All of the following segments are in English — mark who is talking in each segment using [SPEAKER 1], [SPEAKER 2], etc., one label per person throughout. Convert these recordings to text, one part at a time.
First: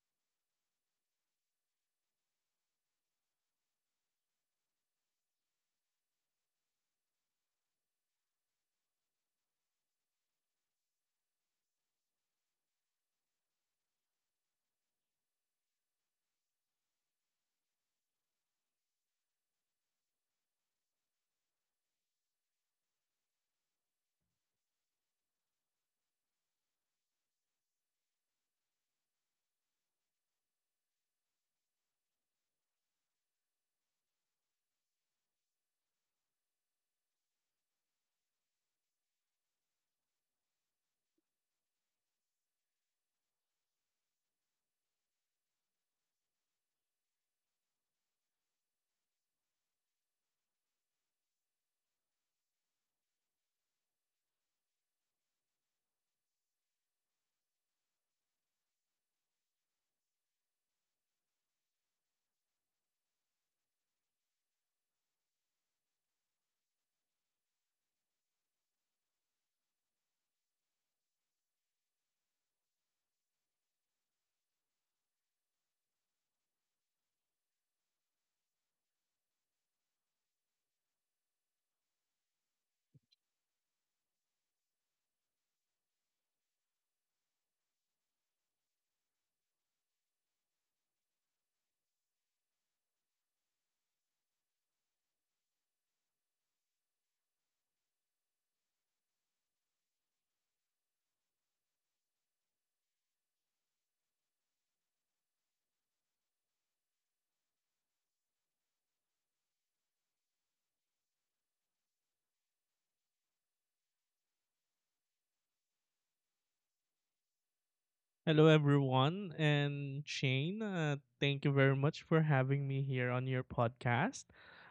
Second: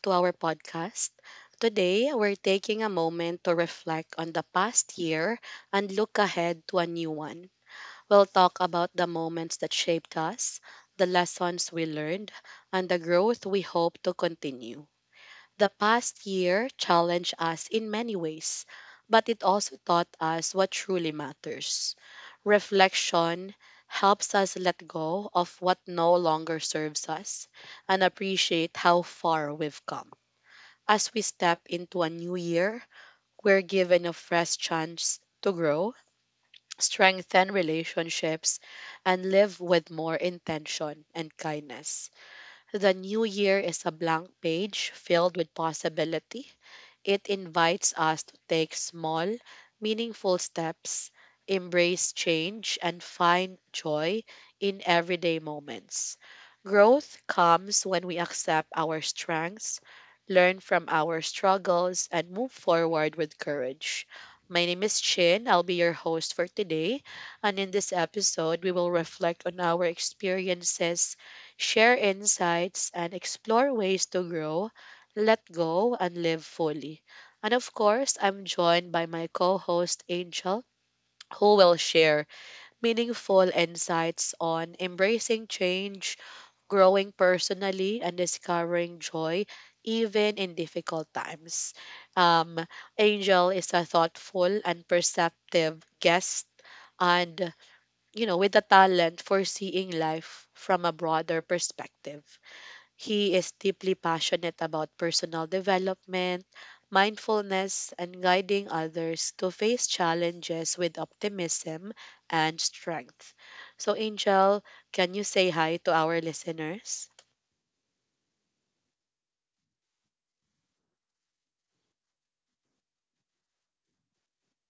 [SPEAKER 1] to our podcast. Today, we're taking a moment to reflect on the past year and look ahead to a new one. We'll talk about the moments that shaped us, the lessons we learned, and the growth we hope to continue. The past year challenged us in many ways, but it also taught us what truly matters. Reflection helps us let go of what no longer serves us and appreciate how far we've come. As we step into a new year, we're given a fresh chance to grow, strengthen relationships, and live with more intention and kindness. The new year is a blank page filled with possibility. It invites us to take small, meaningful steps, embrace change, and find joy in everyday moments. Growth comes when we accept our strengths, learn from our struggles, and move forward with courage. My name is Chin. I'll be your host for today. And in this episode, we will reflect on our experiences, share insights, and explore ways to grow, let go, and live fully. And of course, I'm joined by my co host, Angel, who will share meaningful insights on embracing change, growing personally, and discovering joy even in difficult times. Um, Angel is a thoughtful and perceptive guest, and with a talent for seeing life from a broader perspective. He is deeply passionate about personal development, mindfulness, and guiding others to face challenges with optimism and strength. So, Angel, can you say hi to our listeners?
[SPEAKER 2] Hello, everyone, and Shane. Thank you very much for having me here on your podcast.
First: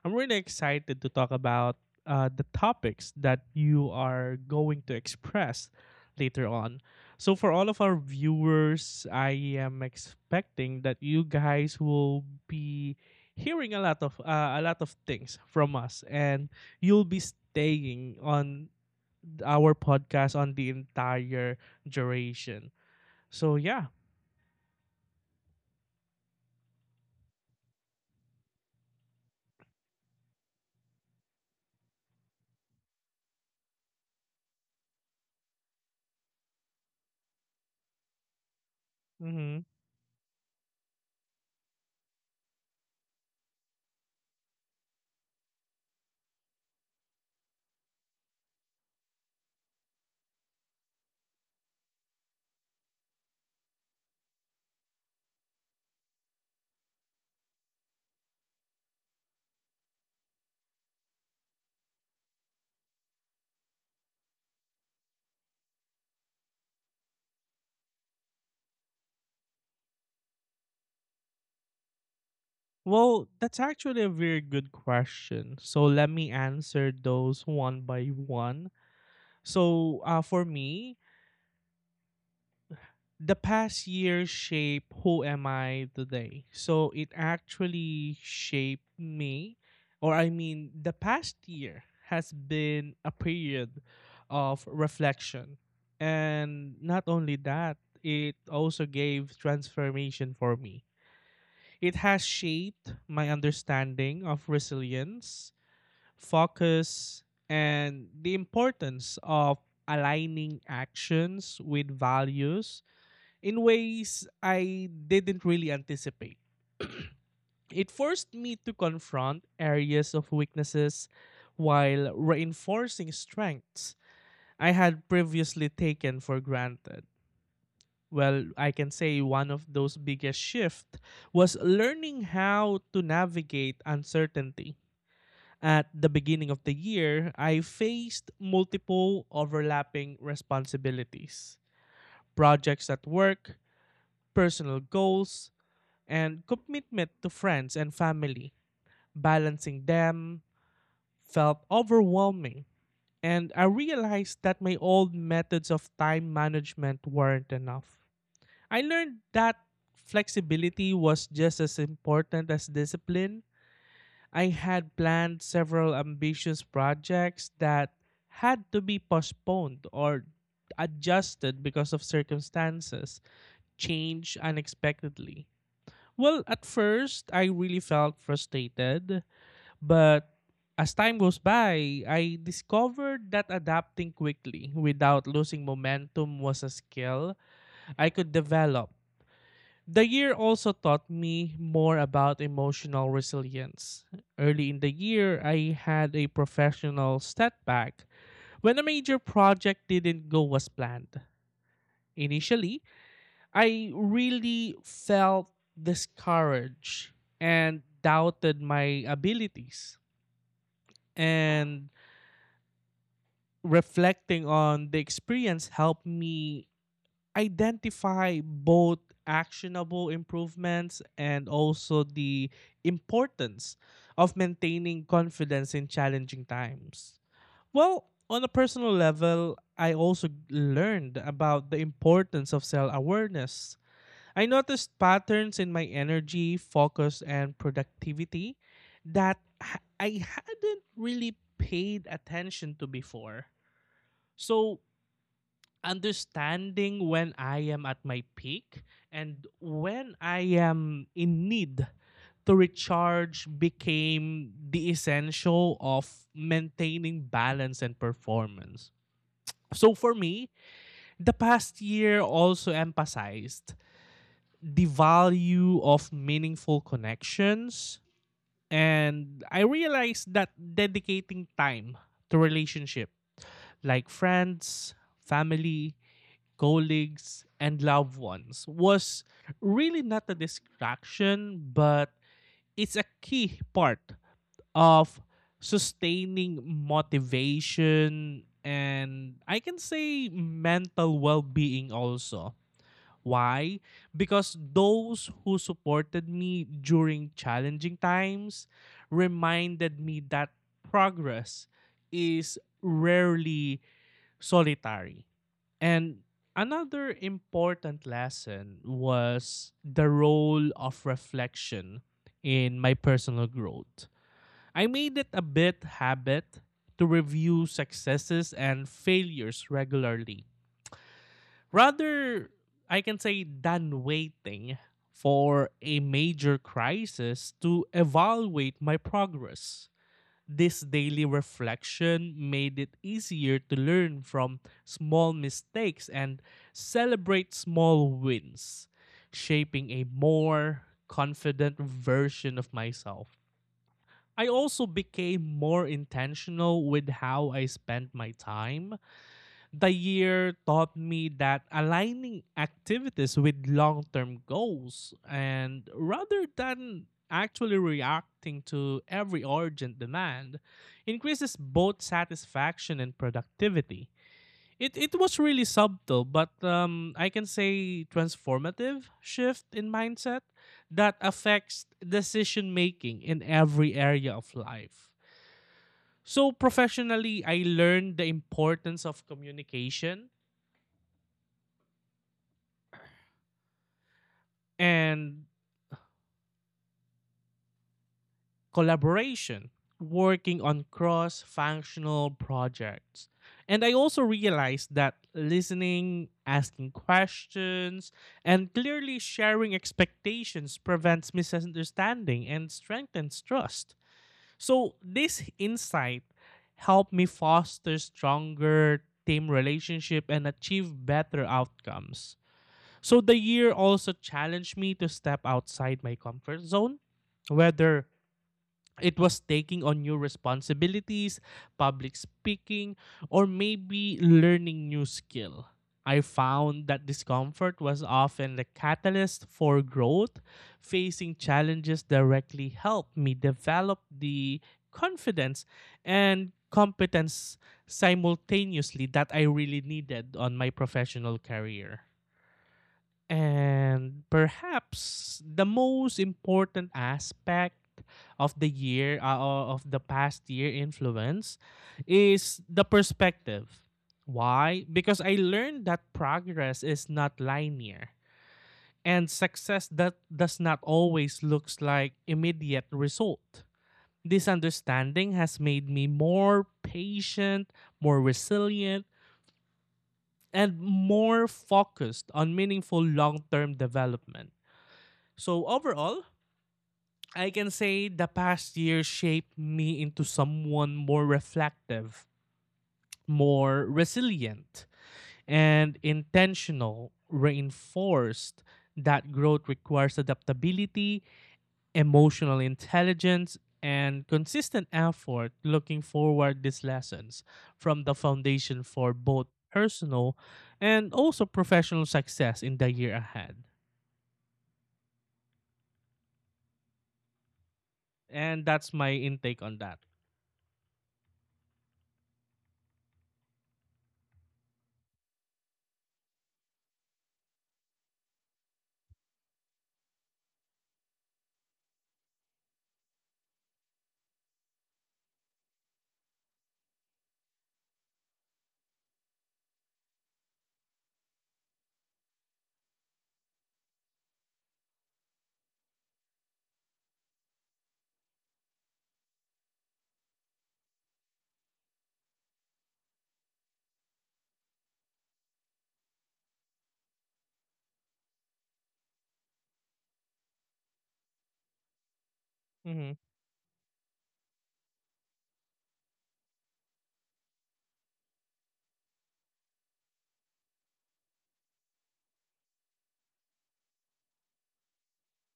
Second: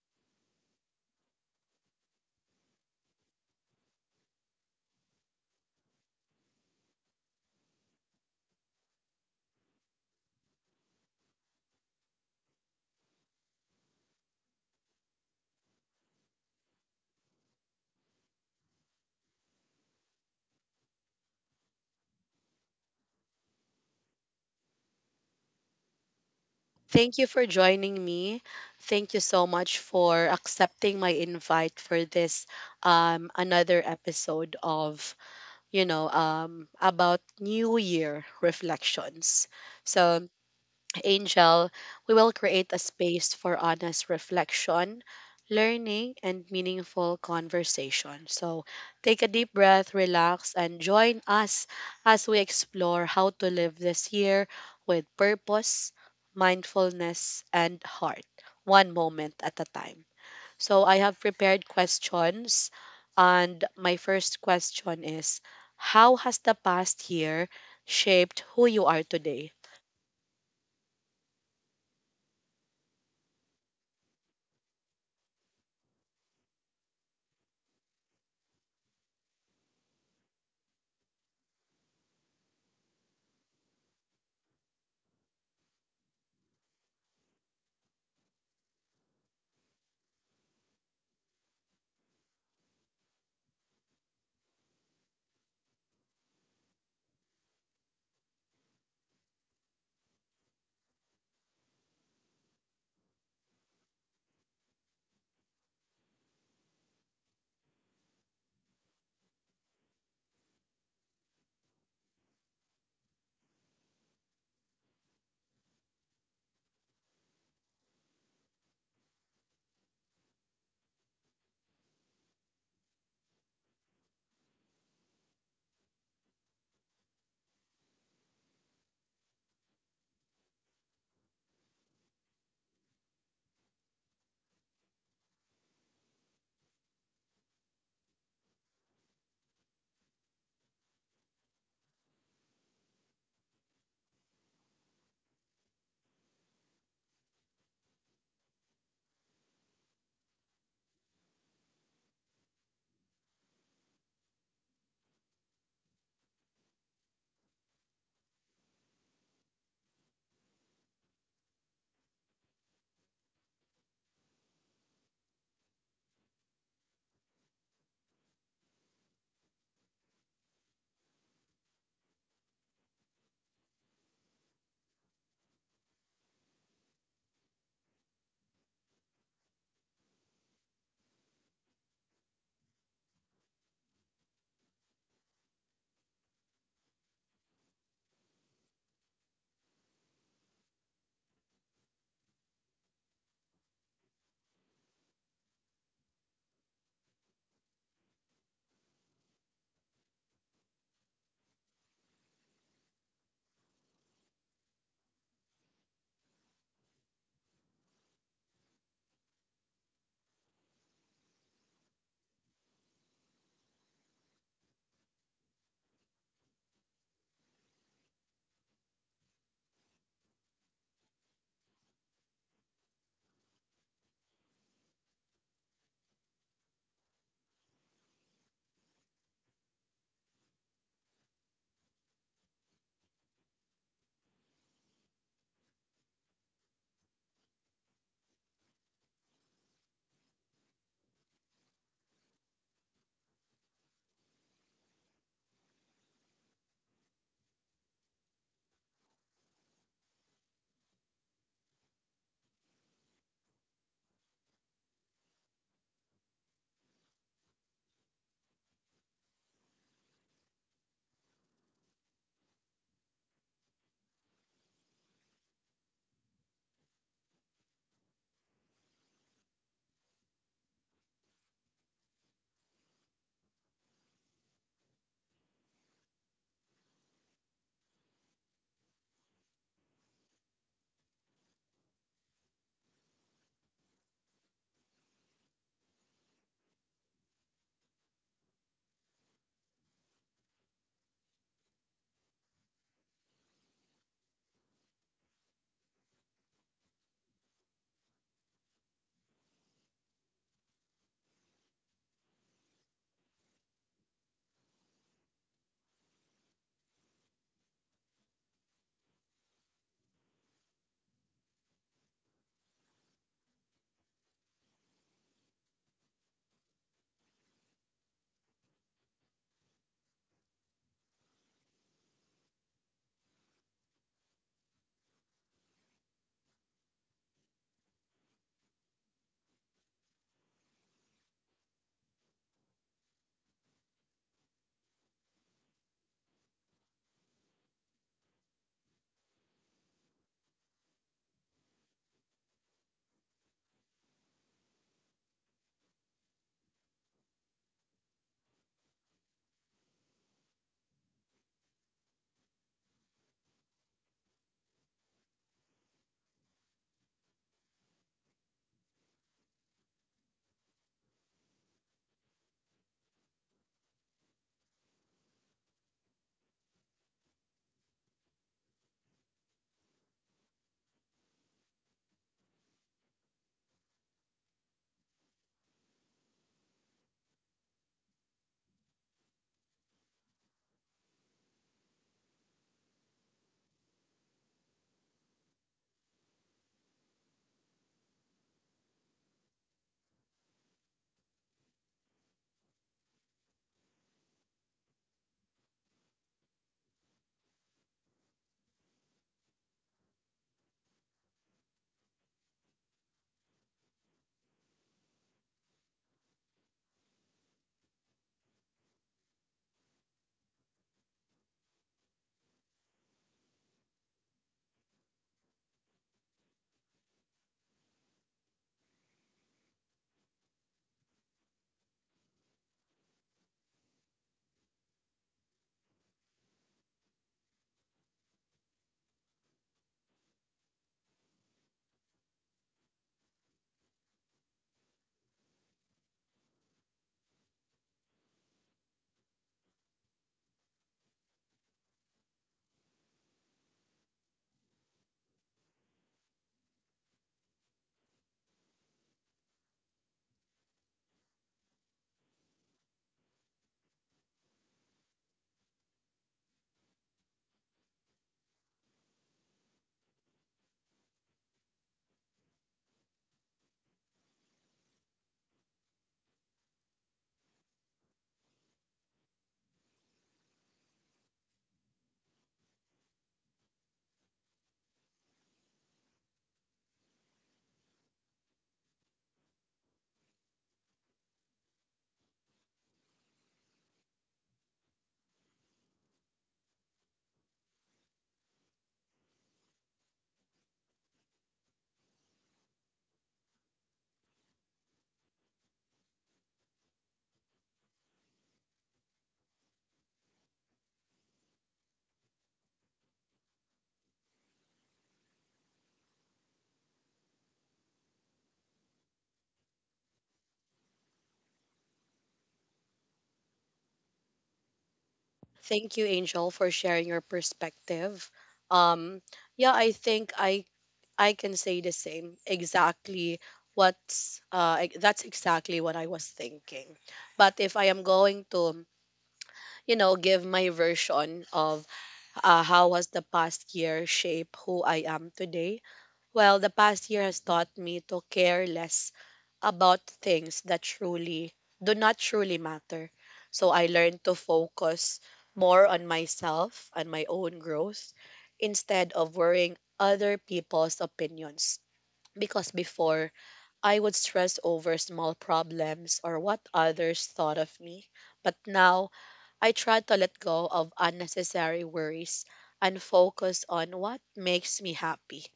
[SPEAKER 2] I'm really excited to talk about the topics that you are going to express later on. So, for all of our viewers, I am expecting that you guys will be hearing a lot of things from us, and you'll be staying on our podcast on the entire duration. So yeah.
[SPEAKER 1] Thank you for joining me. Thank you so much for accepting my invite for this another episode of, about new year reflections.
[SPEAKER 2] Mm-hmm.
[SPEAKER 1] So Angel, we will create a space for honest reflection, learning, and meaningful conversation. So take a deep breath, relax, and join us as we explore how to live this year with purpose, mindfulness, and heart, one moment at a time. So I have prepared questions, and my first question is: How has the past year shaped who you are today?
[SPEAKER 2] Well, that's actually a very good question. So let me answer those one by one. So, for me, the past year shaped who am I today. So it actually shaped me, or I mean, the past year has been a period of reflection. And not only that, it also gave transformation for me. It has shaped my understanding of resilience, focus, and the importance of aligning actions with values in ways I didn't really anticipate. It forced me to confront areas of weaknesses while reinforcing strengths I had previously taken for granted. Well, I can say one of those biggest shifts was learning how to navigate uncertainty. At the beginning of the year, I faced multiple overlapping responsibilities, projects at work, personal goals, and commitment to friends and family. Balancing them felt overwhelming, and I realized that my old methods of time management weren't enough. I learned that flexibility was just as important as discipline. I had planned several ambitious projects that had to be postponed or adjusted because of circumstances change unexpectedly. Well, at first, I really felt frustrated, but as time goes by, I discovered that adapting quickly without losing momentum was a skill I could develop. The year also taught me more about emotional resilience. Early in the year, I had a professional setback when a major project didn't go as planned. Initially, I really felt discouraged and doubted my abilities. And reflecting on the experience helped me identify both actionable improvements and also the importance of maintaining confidence in challenging times. Well, on a personal level, I also learned about the importance of self awareness. I noticed patterns in my energy, focus, and productivity that I hadn't really paid attention to before. So, understanding when I am at my peak and when I am in need to recharge became the essential of maintaining balance and performance. So for me, the past year also emphasized the value of meaningful connections, and I realized that dedicating time to relationship like friends, family, colleagues, and loved ones was really not a distraction, but it's a key part of sustaining motivation and I can say mental well being also. Why? Because those who supported me during challenging times reminded me that progress is rarely solitary. And another important lesson was the role of reflection in my personal growth. I made it a bit habit to review successes and failures regularly. Rather, I can say, than waiting for a major crisis to evaluate my progress. This daily reflection made it easier to learn from small mistakes and celebrate small wins, shaping a more confident version of myself. I also became more intentional with how I spent my time. The year taught me that aligning activities with long term goals and rather than actually reacting to every urgent demand increases both satisfaction and productivity. It was really subtle, but I can say transformative shift in mindset that affects decision making in every area of life. So, professionally, I learned the importance of communication and collaboration, working on cross functional projects. And I also realized that listening, asking questions, and clearly sharing expectations prevents misunderstanding and strengthens trust. So, this insight helped me foster stronger team relationship and achieve better outcomes. So, the year also challenged me to step outside my comfort zone, whether it was taking on new responsibilities, public speaking, or maybe learning new skill. I found that discomfort was often the catalyst for growth. Facing challenges directly helped me develop the confidence and competence simultaneously that I really needed on my professional career. And perhaps the most important aspect of the year, of the past year influence is the perspective. Why? Because I learned that progress is not linear and success that does not always looks like immediate result. This understanding has made me more patient, more resilient, and more focused on meaningful long-term development. So overall, I can say the past year shaped me into someone more reflective, more resilient, and intentional, reinforced that growth requires adaptability, emotional intelligence, and consistent effort looking forward these lessons from the foundation for both personal and also professional success in the year ahead. And that's my intake on that.
[SPEAKER 1] Thank you, Angel, for sharing your perspective. Um, yeah, I think I can say the same. That's exactly what I was thinking. But if I am going to, you know, give my version of how was the past year shape who I am today, well, the past year has taught me to care less about things that truly do not truly matter. So I learned to focus more on myself and my own growth instead of worrying other people's opinions. Because
[SPEAKER 2] Mm-hmm.
[SPEAKER 1] before, I would stress over small problems or what others thought of me. But now, I try to let go of unnecessary worries and focus on what makes me happy.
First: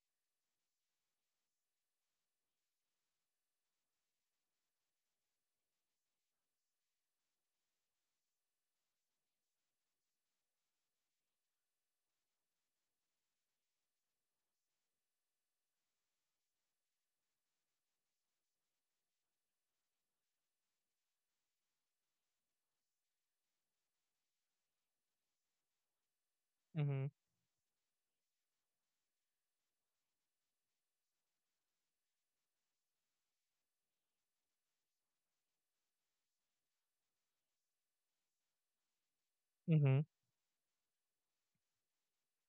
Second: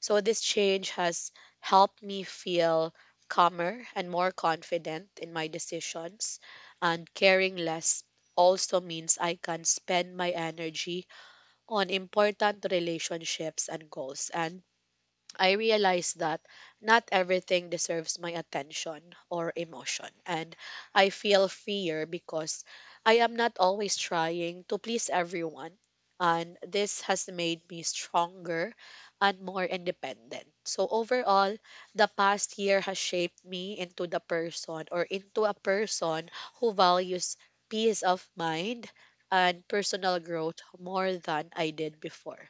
[SPEAKER 1] So this change has helped me feel calmer and more confident in my decisions. And caring less also means I can spend my energy on important relationships and goals. And I realized that not everything deserves my attention or emotion. And I feel fear because I am not always trying to please everyone. And this
[SPEAKER 2] Mm-hmm.
[SPEAKER 1] has made me stronger and more independent. So, overall, the past year has shaped me into the person or into a person who values peace of mind and
[SPEAKER 2] Mm-hmm.
[SPEAKER 1] personal growth more than I did before.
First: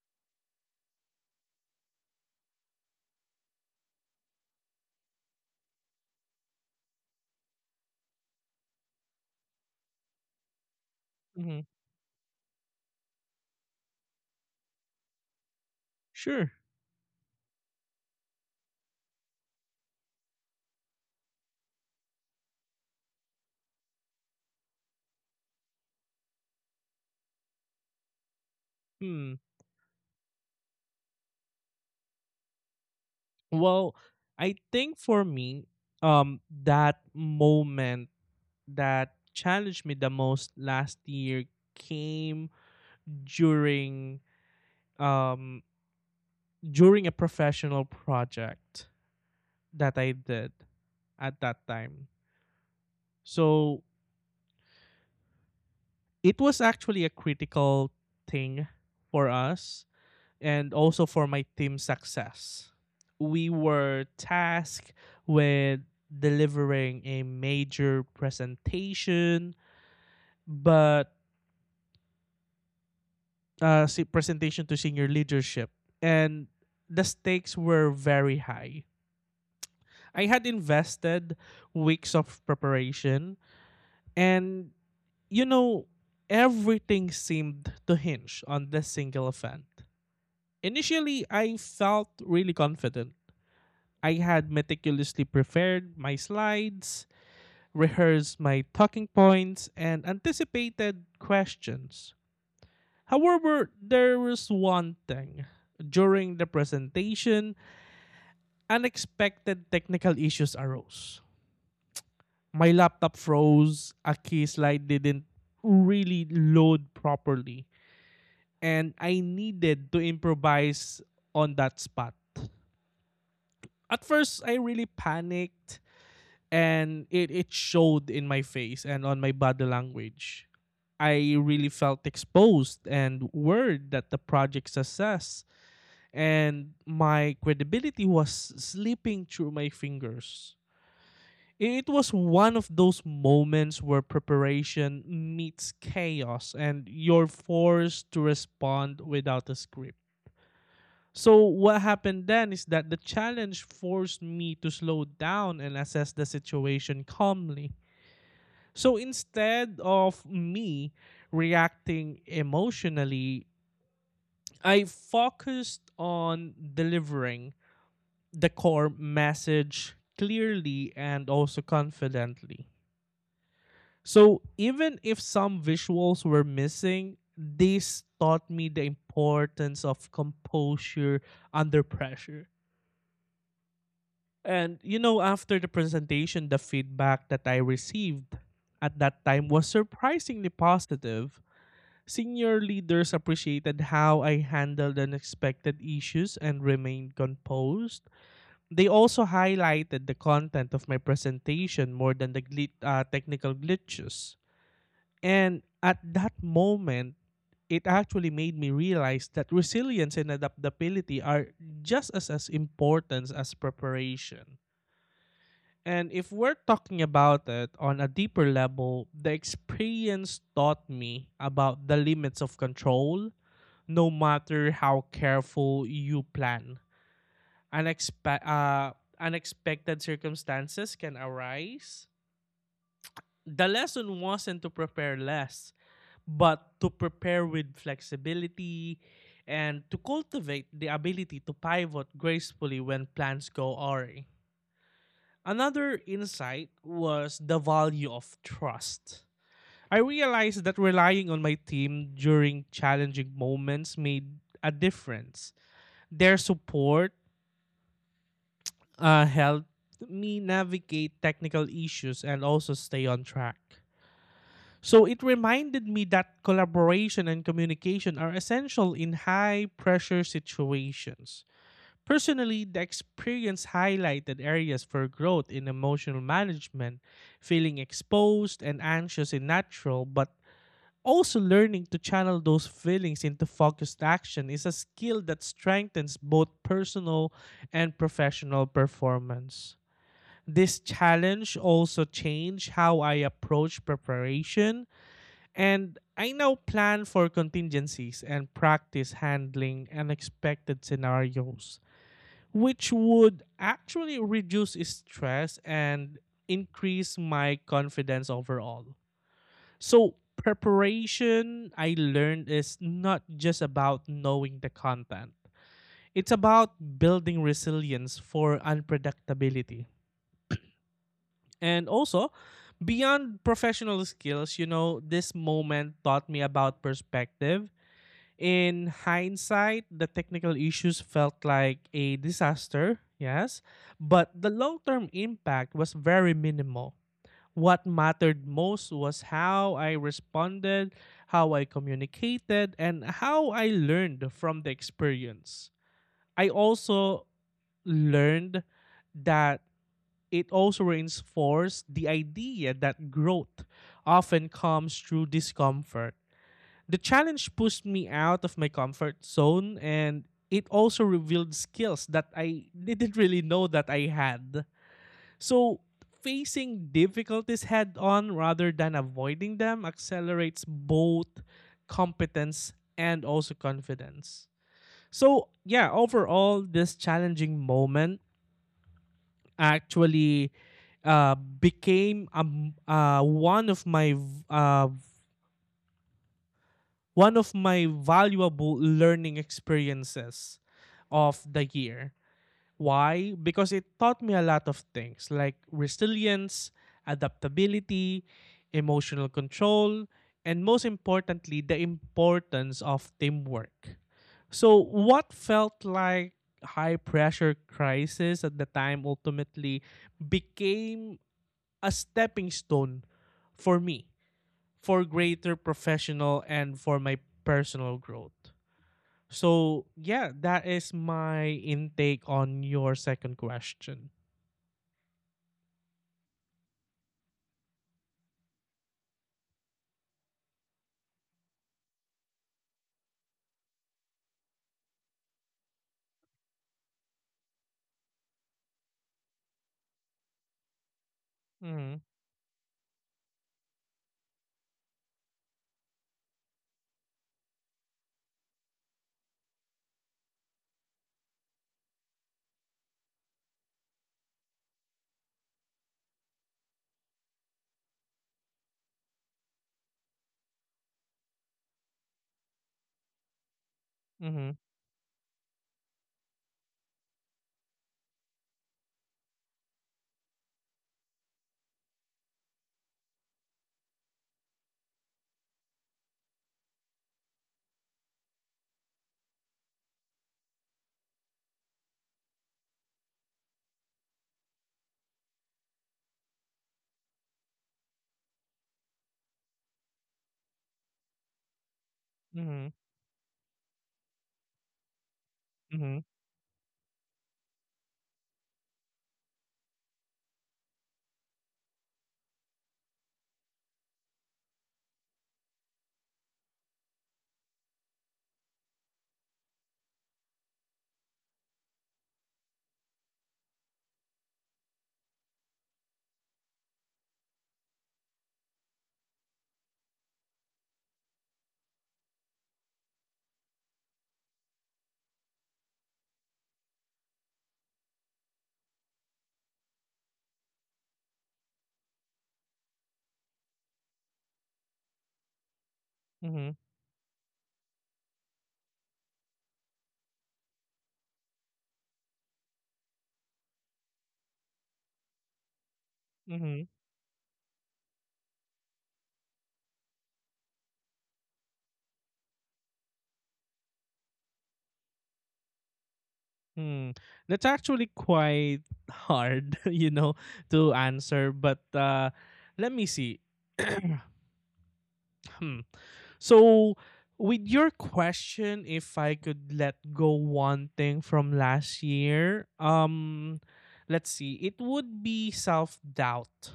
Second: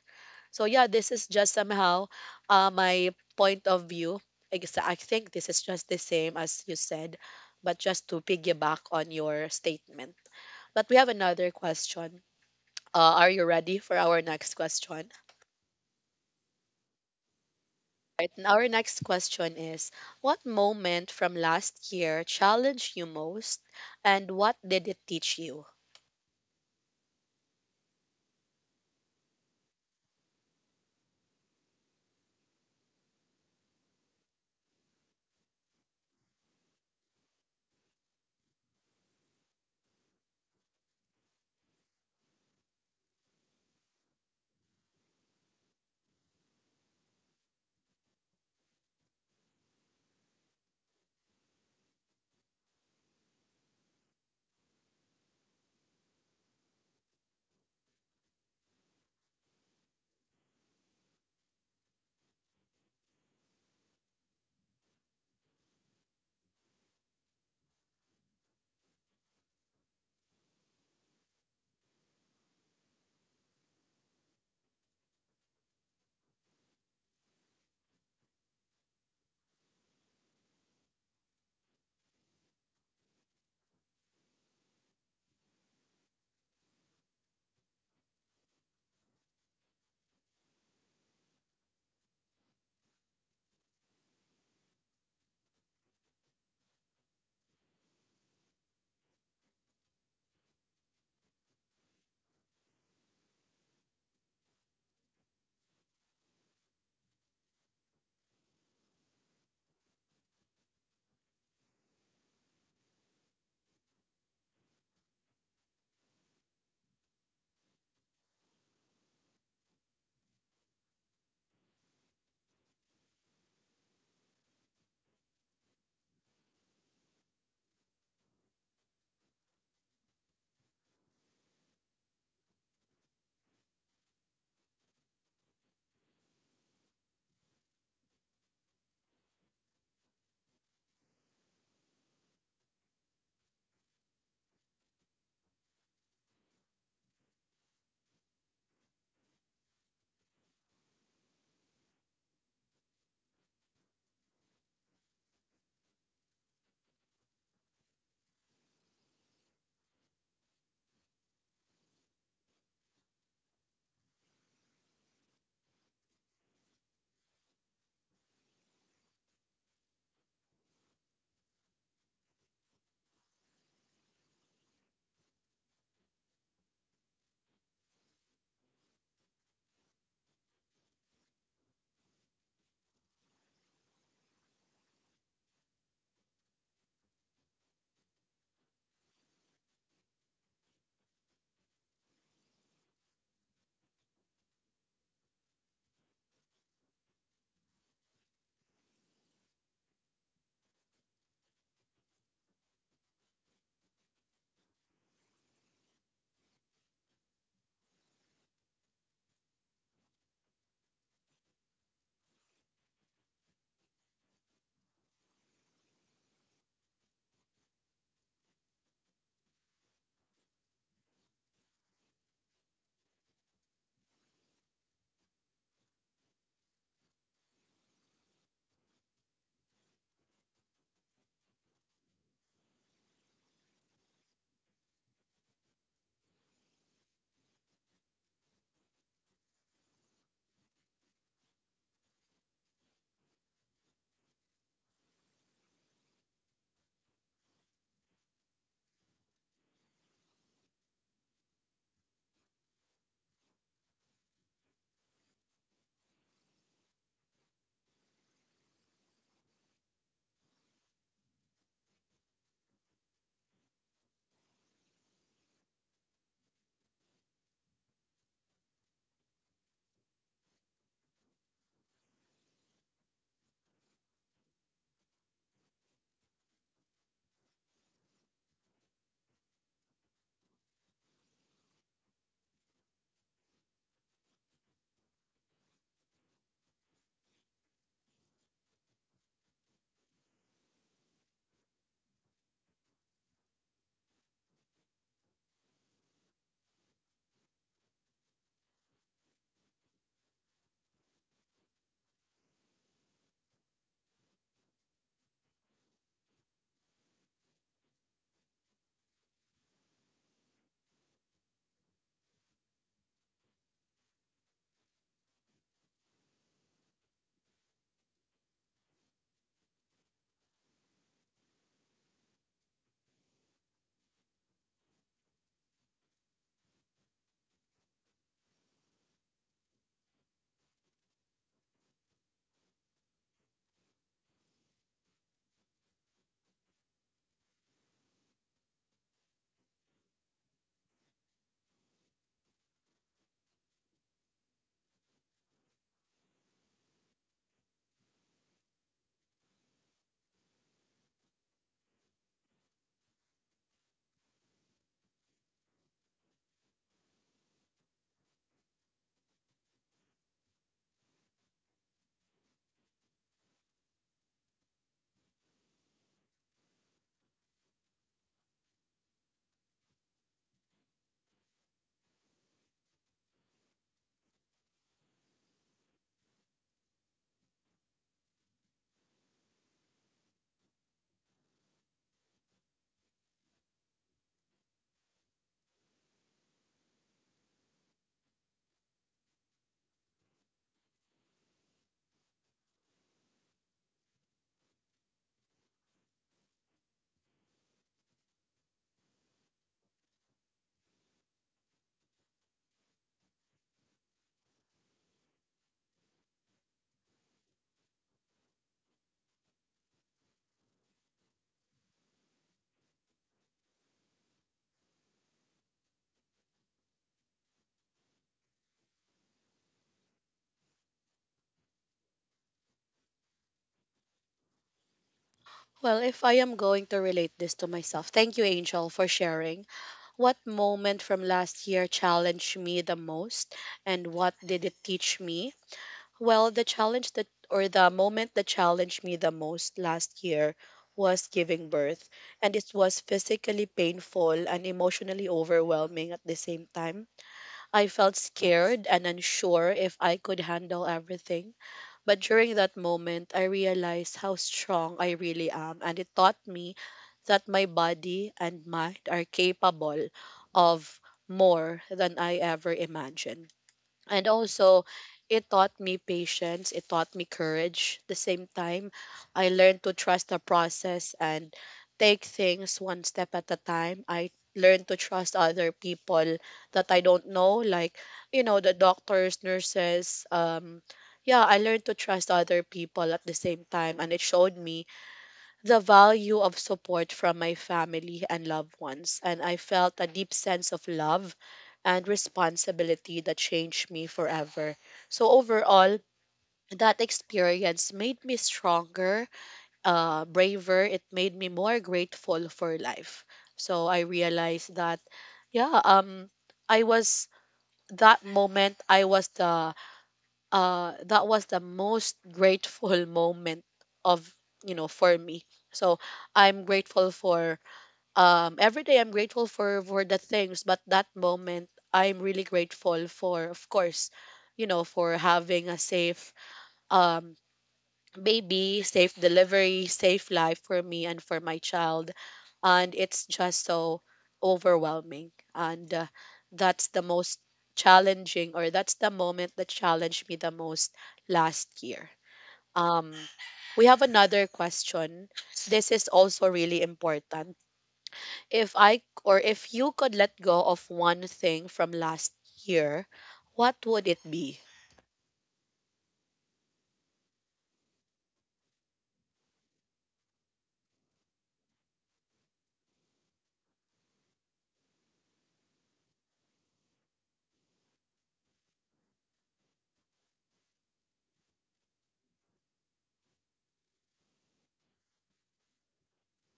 [SPEAKER 1] So yeah, this is just somehow my point of view. I guess I think this is just the same as you said, but just to piggyback on your statement. But we have another
[SPEAKER 2] Mm-hmm.
[SPEAKER 1] question. Are you ready for our next question?
[SPEAKER 2] Sure.
[SPEAKER 1] Right, and our next question is: What moment from last year challenged you most, and what did it teach you?
[SPEAKER 2] Hmm. Well, I think for me, that moment that challenged me the most last year came during um during a professional project that I did at that time. So it was actually a critical thing for us and also for my team's success. We were tasked with delivering a major presentation, but presentation to senior leadership, and the stakes were very high. I had invested weeks of preparation, and you know, everything seemed to hinge on this single event. Initially, I felt really confident. I had meticulously prepared my slides, rehearsed my talking points, and anticipated questions. However, there was one thing. During the presentation, unexpected technical issues arose. My laptop froze, a key slide didn't really load properly, and I needed to improvise on that spot. At first, I really panicked and it showed in my face and on my body language. I really felt exposed and worried that the project success and my credibility was slipping through my fingers. It was one of those moments where preparation meets chaos and you're forced to respond without a script. So what happened then is that the challenge forced me to slow down and assess the situation calmly. So instead of me reacting emotionally, I focused on delivering the core message clearly and also confidently. So even if some visuals were missing, this taught me the importance of composure under pressure. And you know, after the presentation, the feedback that I received at that time was surprisingly positive. Senior leaders appreciated how I handled unexpected issues and remained composed. They also highlighted the content of my presentation more than the technical glitches. And at that moment, it actually made me realize that resilience and adaptability are just as important as preparation. And if we're talking about it on a deeper level, the experience taught me about the limits of control, no matter how careful you plan. Unexpe- uh, Unexpected circumstances can arise. The lesson wasn't to prepare less, but to prepare with flexibility and to cultivate the ability to pivot gracefully when plans go awry. Another insight was the value of trust. I realized that relying on my team during challenging moments made a difference. Their support helped me navigate technical issues and also stay on track. So it reminded me that collaboration and communication are essential in high pressure situations. Personally, the experience highlighted areas for growth in emotional management, feeling exposed and anxious in natural, but also learning to channel those feelings into focused action is a skill that strengthens both personal and professional performance. This challenge also changed how I approach preparation, and I now plan for contingencies and practice handling unexpected scenarios which would actually reduce stress and increase my confidence overall. So, preparation, I learned, is not just about knowing the content, it's about building resilience for unpredictability. And also, beyond professional skills, you know, this moment taught me about perspective. In hindsight, the technical issues felt like a disaster, yes, but the long term impact was very minimal. What mattered most was how I responded, how I communicated, and how I learned from the experience. I also learned that it also reinforced the idea that growth often comes through discomfort. The challenge pushed me out of my comfort zone and it also revealed skills that I didn't really know that I had. So, facing difficulties head on rather than avoiding them accelerates both competence and also confidence. So, yeah, overall, this challenging moment actually became one of my valuable learning experiences of the year. Why? Because it taught me a lot of things like resilience, adaptability, emotional control, and most importantly, the importance of teamwork. So, what felt like high pressure crisis at the time ultimately became a stepping stone for me for greater professional and for my personal growth. So, yeah, that is my intake on your second question.
[SPEAKER 1] Well, if I am going to relate this to myself, thank you, Angel, for sharing. What moment from last year challenged me the most, and what did it teach me? Well, the moment that challenged me the most last year was giving
[SPEAKER 2] Mhm.
[SPEAKER 1] birth, and it was physically painful and emotionally overwhelming at the same time. I felt scared and unsure if I could handle everything, but during that moment, I realized how strong I really am, and it taught me that my body and mind are capable of more than I ever imagined. And
[SPEAKER 2] Mhm.
[SPEAKER 1] also, it taught me patience, it taught me courage. At the same time, I learned to trust the process and take things one step at a time. I learned to trust other people that I don't know, like, you know, the doctors, nurses. Yeah, I learned to trust other people at the same time, and it showed me the value of support from my family and loved ones, and I felt a deep sense of love and
[SPEAKER 2] Mhm.
[SPEAKER 1] responsibility that changed me forever. So, overall,
[SPEAKER 2] Mhm.
[SPEAKER 1] that experience made me stronger, braver. It made me more grateful for life. So, I realized that, yeah, I was I was the that was the most grateful moment of for me. So I'm grateful for every day. I'm grateful for the things, but that moment I'm really grateful for, of course, for having a safe um baby, safe delivery, safe life for me and for my child. And it's just so overwhelming, and
[SPEAKER 2] Mhm.
[SPEAKER 1] that's the most challenging or that's the moment that challenged me the most last year. um we have another question. This is also
[SPEAKER 2] Mhm.
[SPEAKER 1] really important. If I or If you could let go of one thing from last year, what would it be?
[SPEAKER 2] Hmm. That's actually quite hard, you know, to answer, but let me see. Hmm. So, with your question, if I could let go one thing from last year, let's see, it would be self doubt.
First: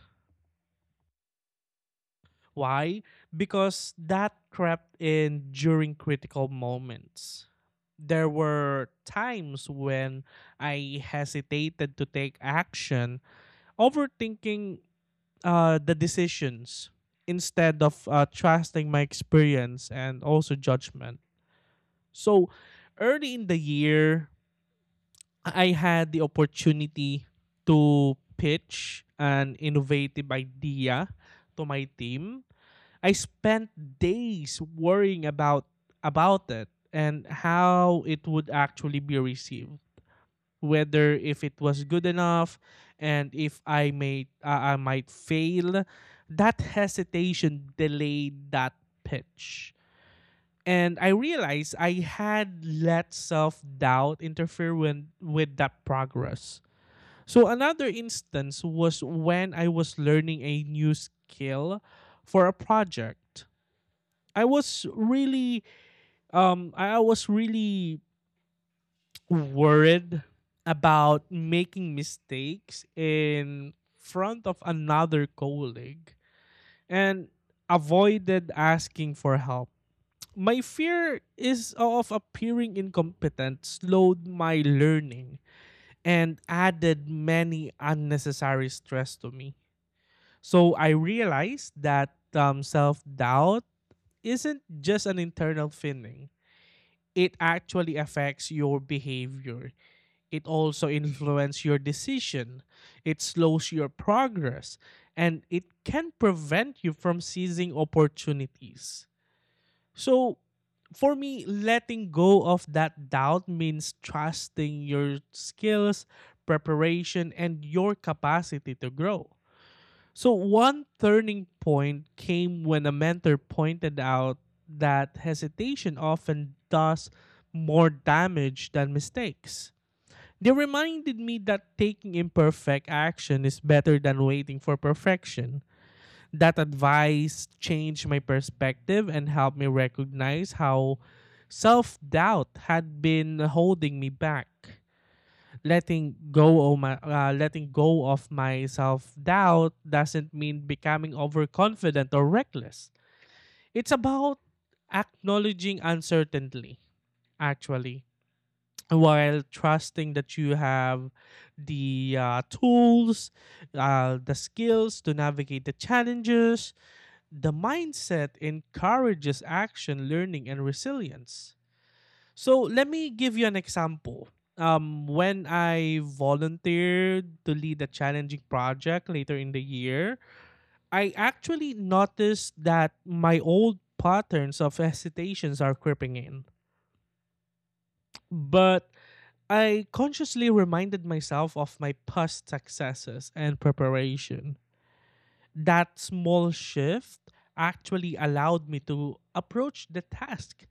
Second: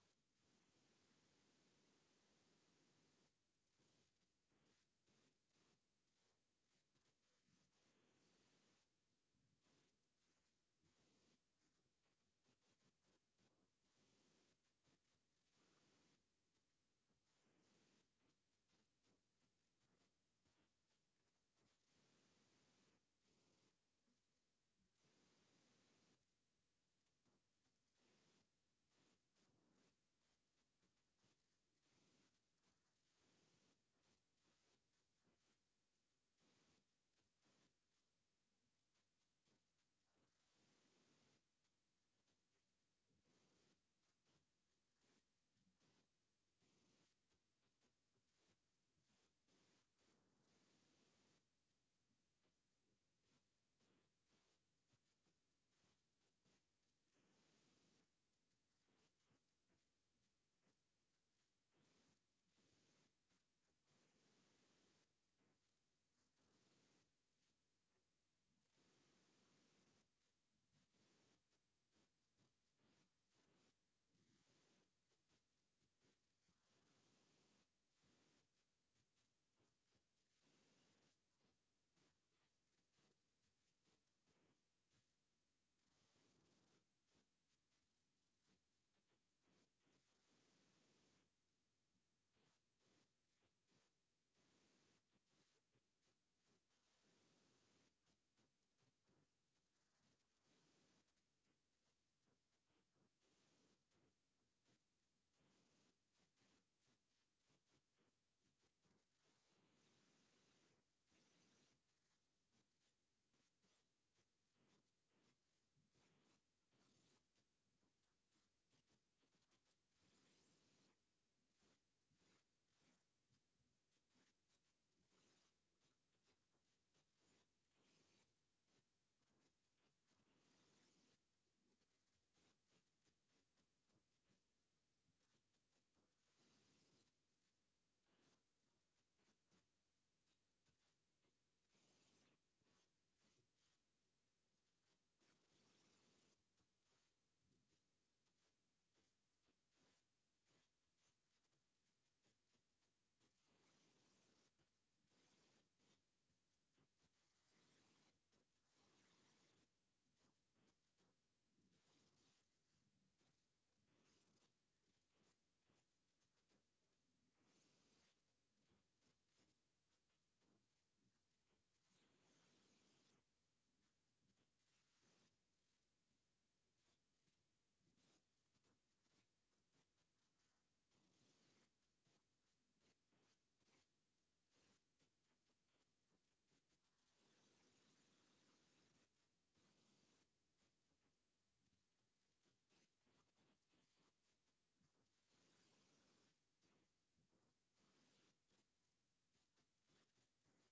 [SPEAKER 2] Why? Because that crept in during critical moments. There were times when I hesitated to take action, overthinking the decisions instead of trusting my experience and also judgment. So early in the year, I had the opportunity to pitch an innovative idea to my team. I spent days worrying about it and how it would actually be received, whether if it was good enough and if I may I might fail. That hesitation delayed that pitch, and I realized I had let self doubt interfere with that progress. So another instance was when I was learning a new skill for a project. I was really, I was really worried about making mistakes in front of another colleague and avoided asking for help. My fear is of appearing incompetent slowed my learning and added many unnecessary stress to me. So I realized that self doubt isn't just an internal feeling, it actually affects your behavior. It also influences your decision, it slows your progress, and it can prevent you from seizing opportunities. So for me, letting go of that doubt means trusting your skills, preparation, and your capacity to grow. So one turning point came when a mentor pointed out that hesitation often does more damage than mistakes. They reminded me that taking imperfect action is better than waiting for perfection. That advice changed my perspective and helped me recognize how self doubt had been holding me back. Letting go of my self doubt doesn't mean becoming overconfident or reckless. It's about acknowledging uncertainty, actually, while trusting that you have the tools, the skills to navigate the challenges. The mindset encourages action, learning, and resilience. So let me give you an example. When I volunteered to lead a challenging project later in the year, I actually noticed that my old patterns of hesitations are creeping in. But I consciously reminded myself of my past successes and preparation. That small shift actually allowed me to approach the task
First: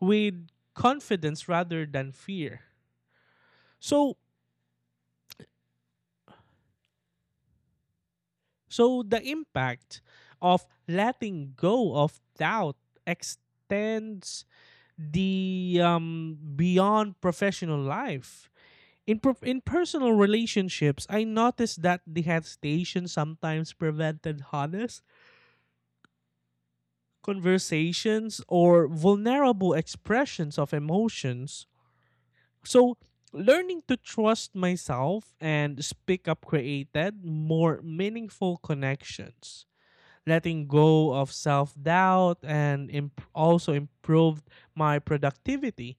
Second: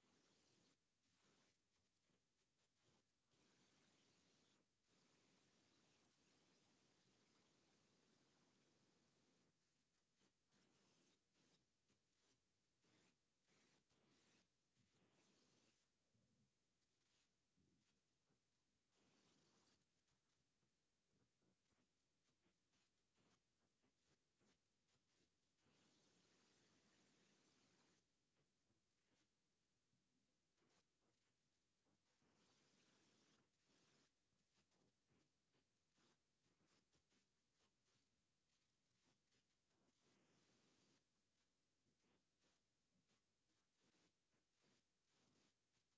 [SPEAKER 2] with confidence rather than fear. So, so the impact of letting go of doubt extends the beyond professional life. In personal relationships, I noticed that the hesitation sometimes prevented honest conversations or vulnerable expressions of emotions. So learning to trust myself and speak up created more meaningful connections. Letting go of self doubt and imp- Also improved my productivity.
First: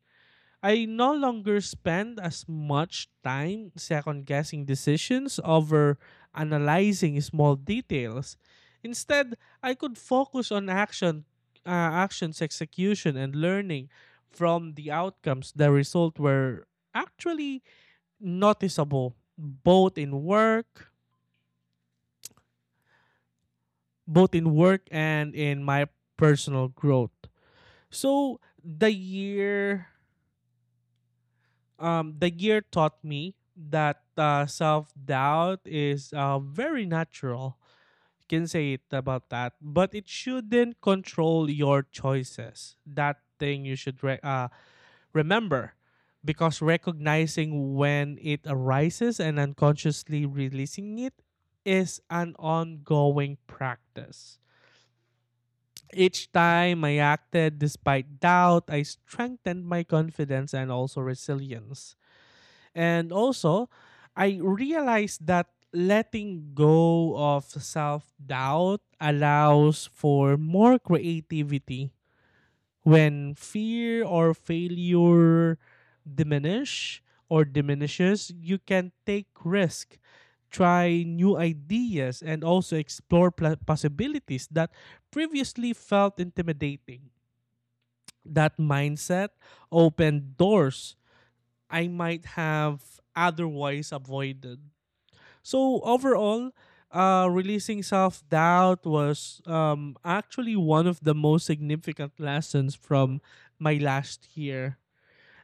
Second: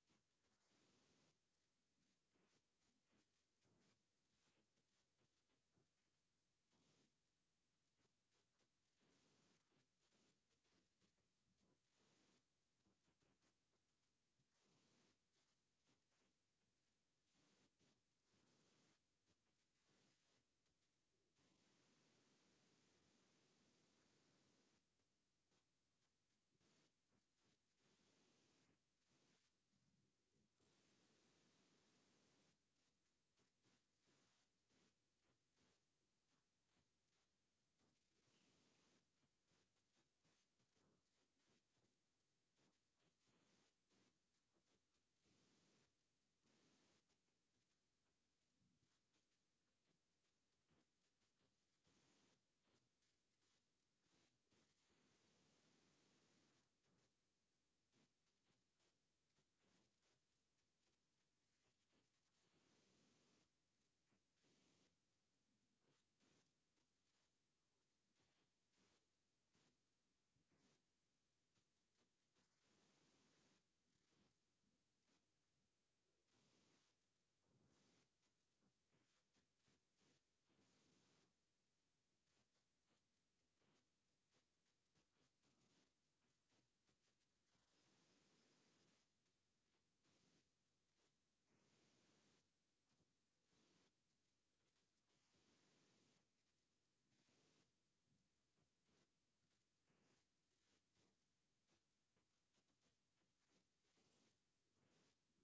[SPEAKER 2] I no longer spend as much time second guessing decisions over analyzing small details. Instead, I could focus on action, uh, actions execution, and learning from the outcomes. The result were actually noticeable, both in work and in my personal growth. So the year the year taught me that self doubt is very natural. You can say it about that, but it shouldn't control your choices. That thing you should re- Remember, because recognizing when it arises and unconsciously releasing it is an ongoing practice. Each time I acted despite doubt, I strengthened my confidence and also resilience. And also, I realized that letting go of self doubt allows for more creativity. When fear or failure diminish or diminishes, you can take risk, try new ideas, and also possibilities that previously felt intimidating. That mindset opened doors I might have otherwise avoided. So overall, releasing self doubt was actually one of the most significant lessons from my last year.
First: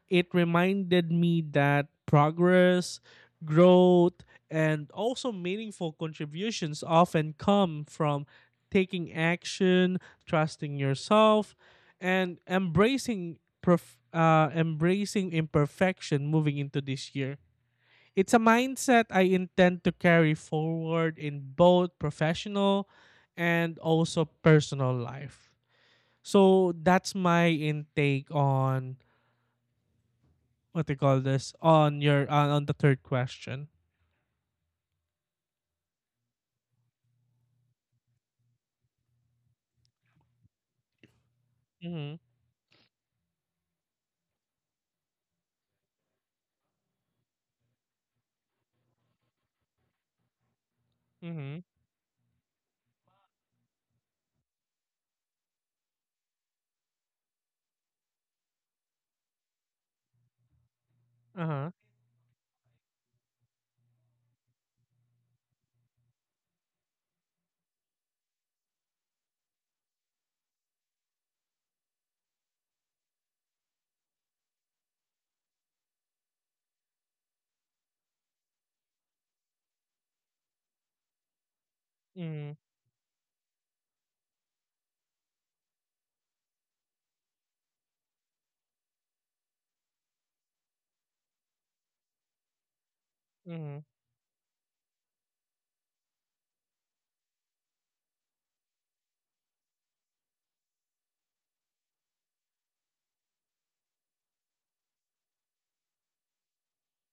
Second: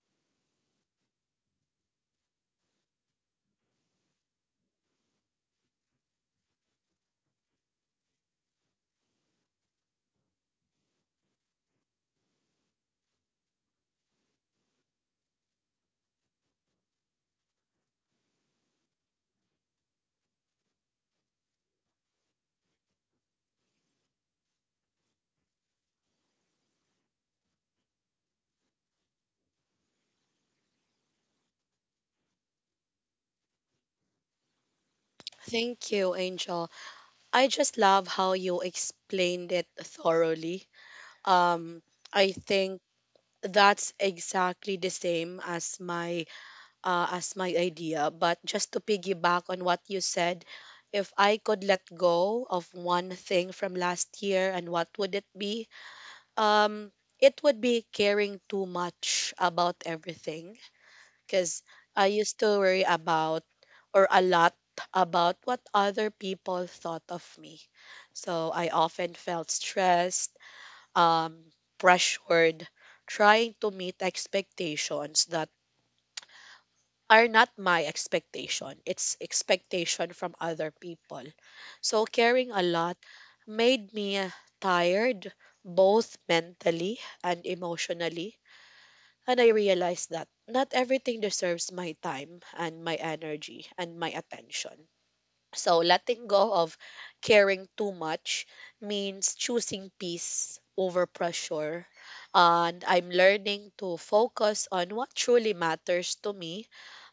[SPEAKER 2] It reminded me that progress, growth, and also meaningful contributions often come from taking action, trusting yourself, and embracing imperfection moving into this year. It's a mindset I intend to carry forward in both professional and also personal life. So that's my intake on what they call this on your on the third question.
[SPEAKER 1] Thank you, Angel. I just love how you explained it thoroughly. Um,
[SPEAKER 2] Mm-hmm.
[SPEAKER 1] I think that's exactly the same as my idea. But just to piggyback on what you said, if I
[SPEAKER 2] Mm-hmm.
[SPEAKER 1] could let go of one thing from last year, and what would it be? Um, it would be caring too much about everything. Because
[SPEAKER 2] Uh-huh.
[SPEAKER 1] I used to worry about or a lot about what other people thought of me. So I often felt stressed, um, pressured, trying to meet expectations that are not my expectation. It's expectation from other people. So
[SPEAKER 2] Mm-hmm.
[SPEAKER 1] caring a lot made me tired, both mentally and emotionally. And I realized that not everything deserves my time and my energy
[SPEAKER 2] Mm-hmm.
[SPEAKER 1] and my attention. So letting go of caring too much means choosing peace over pressure. And I'm learning to focus on what truly matters to me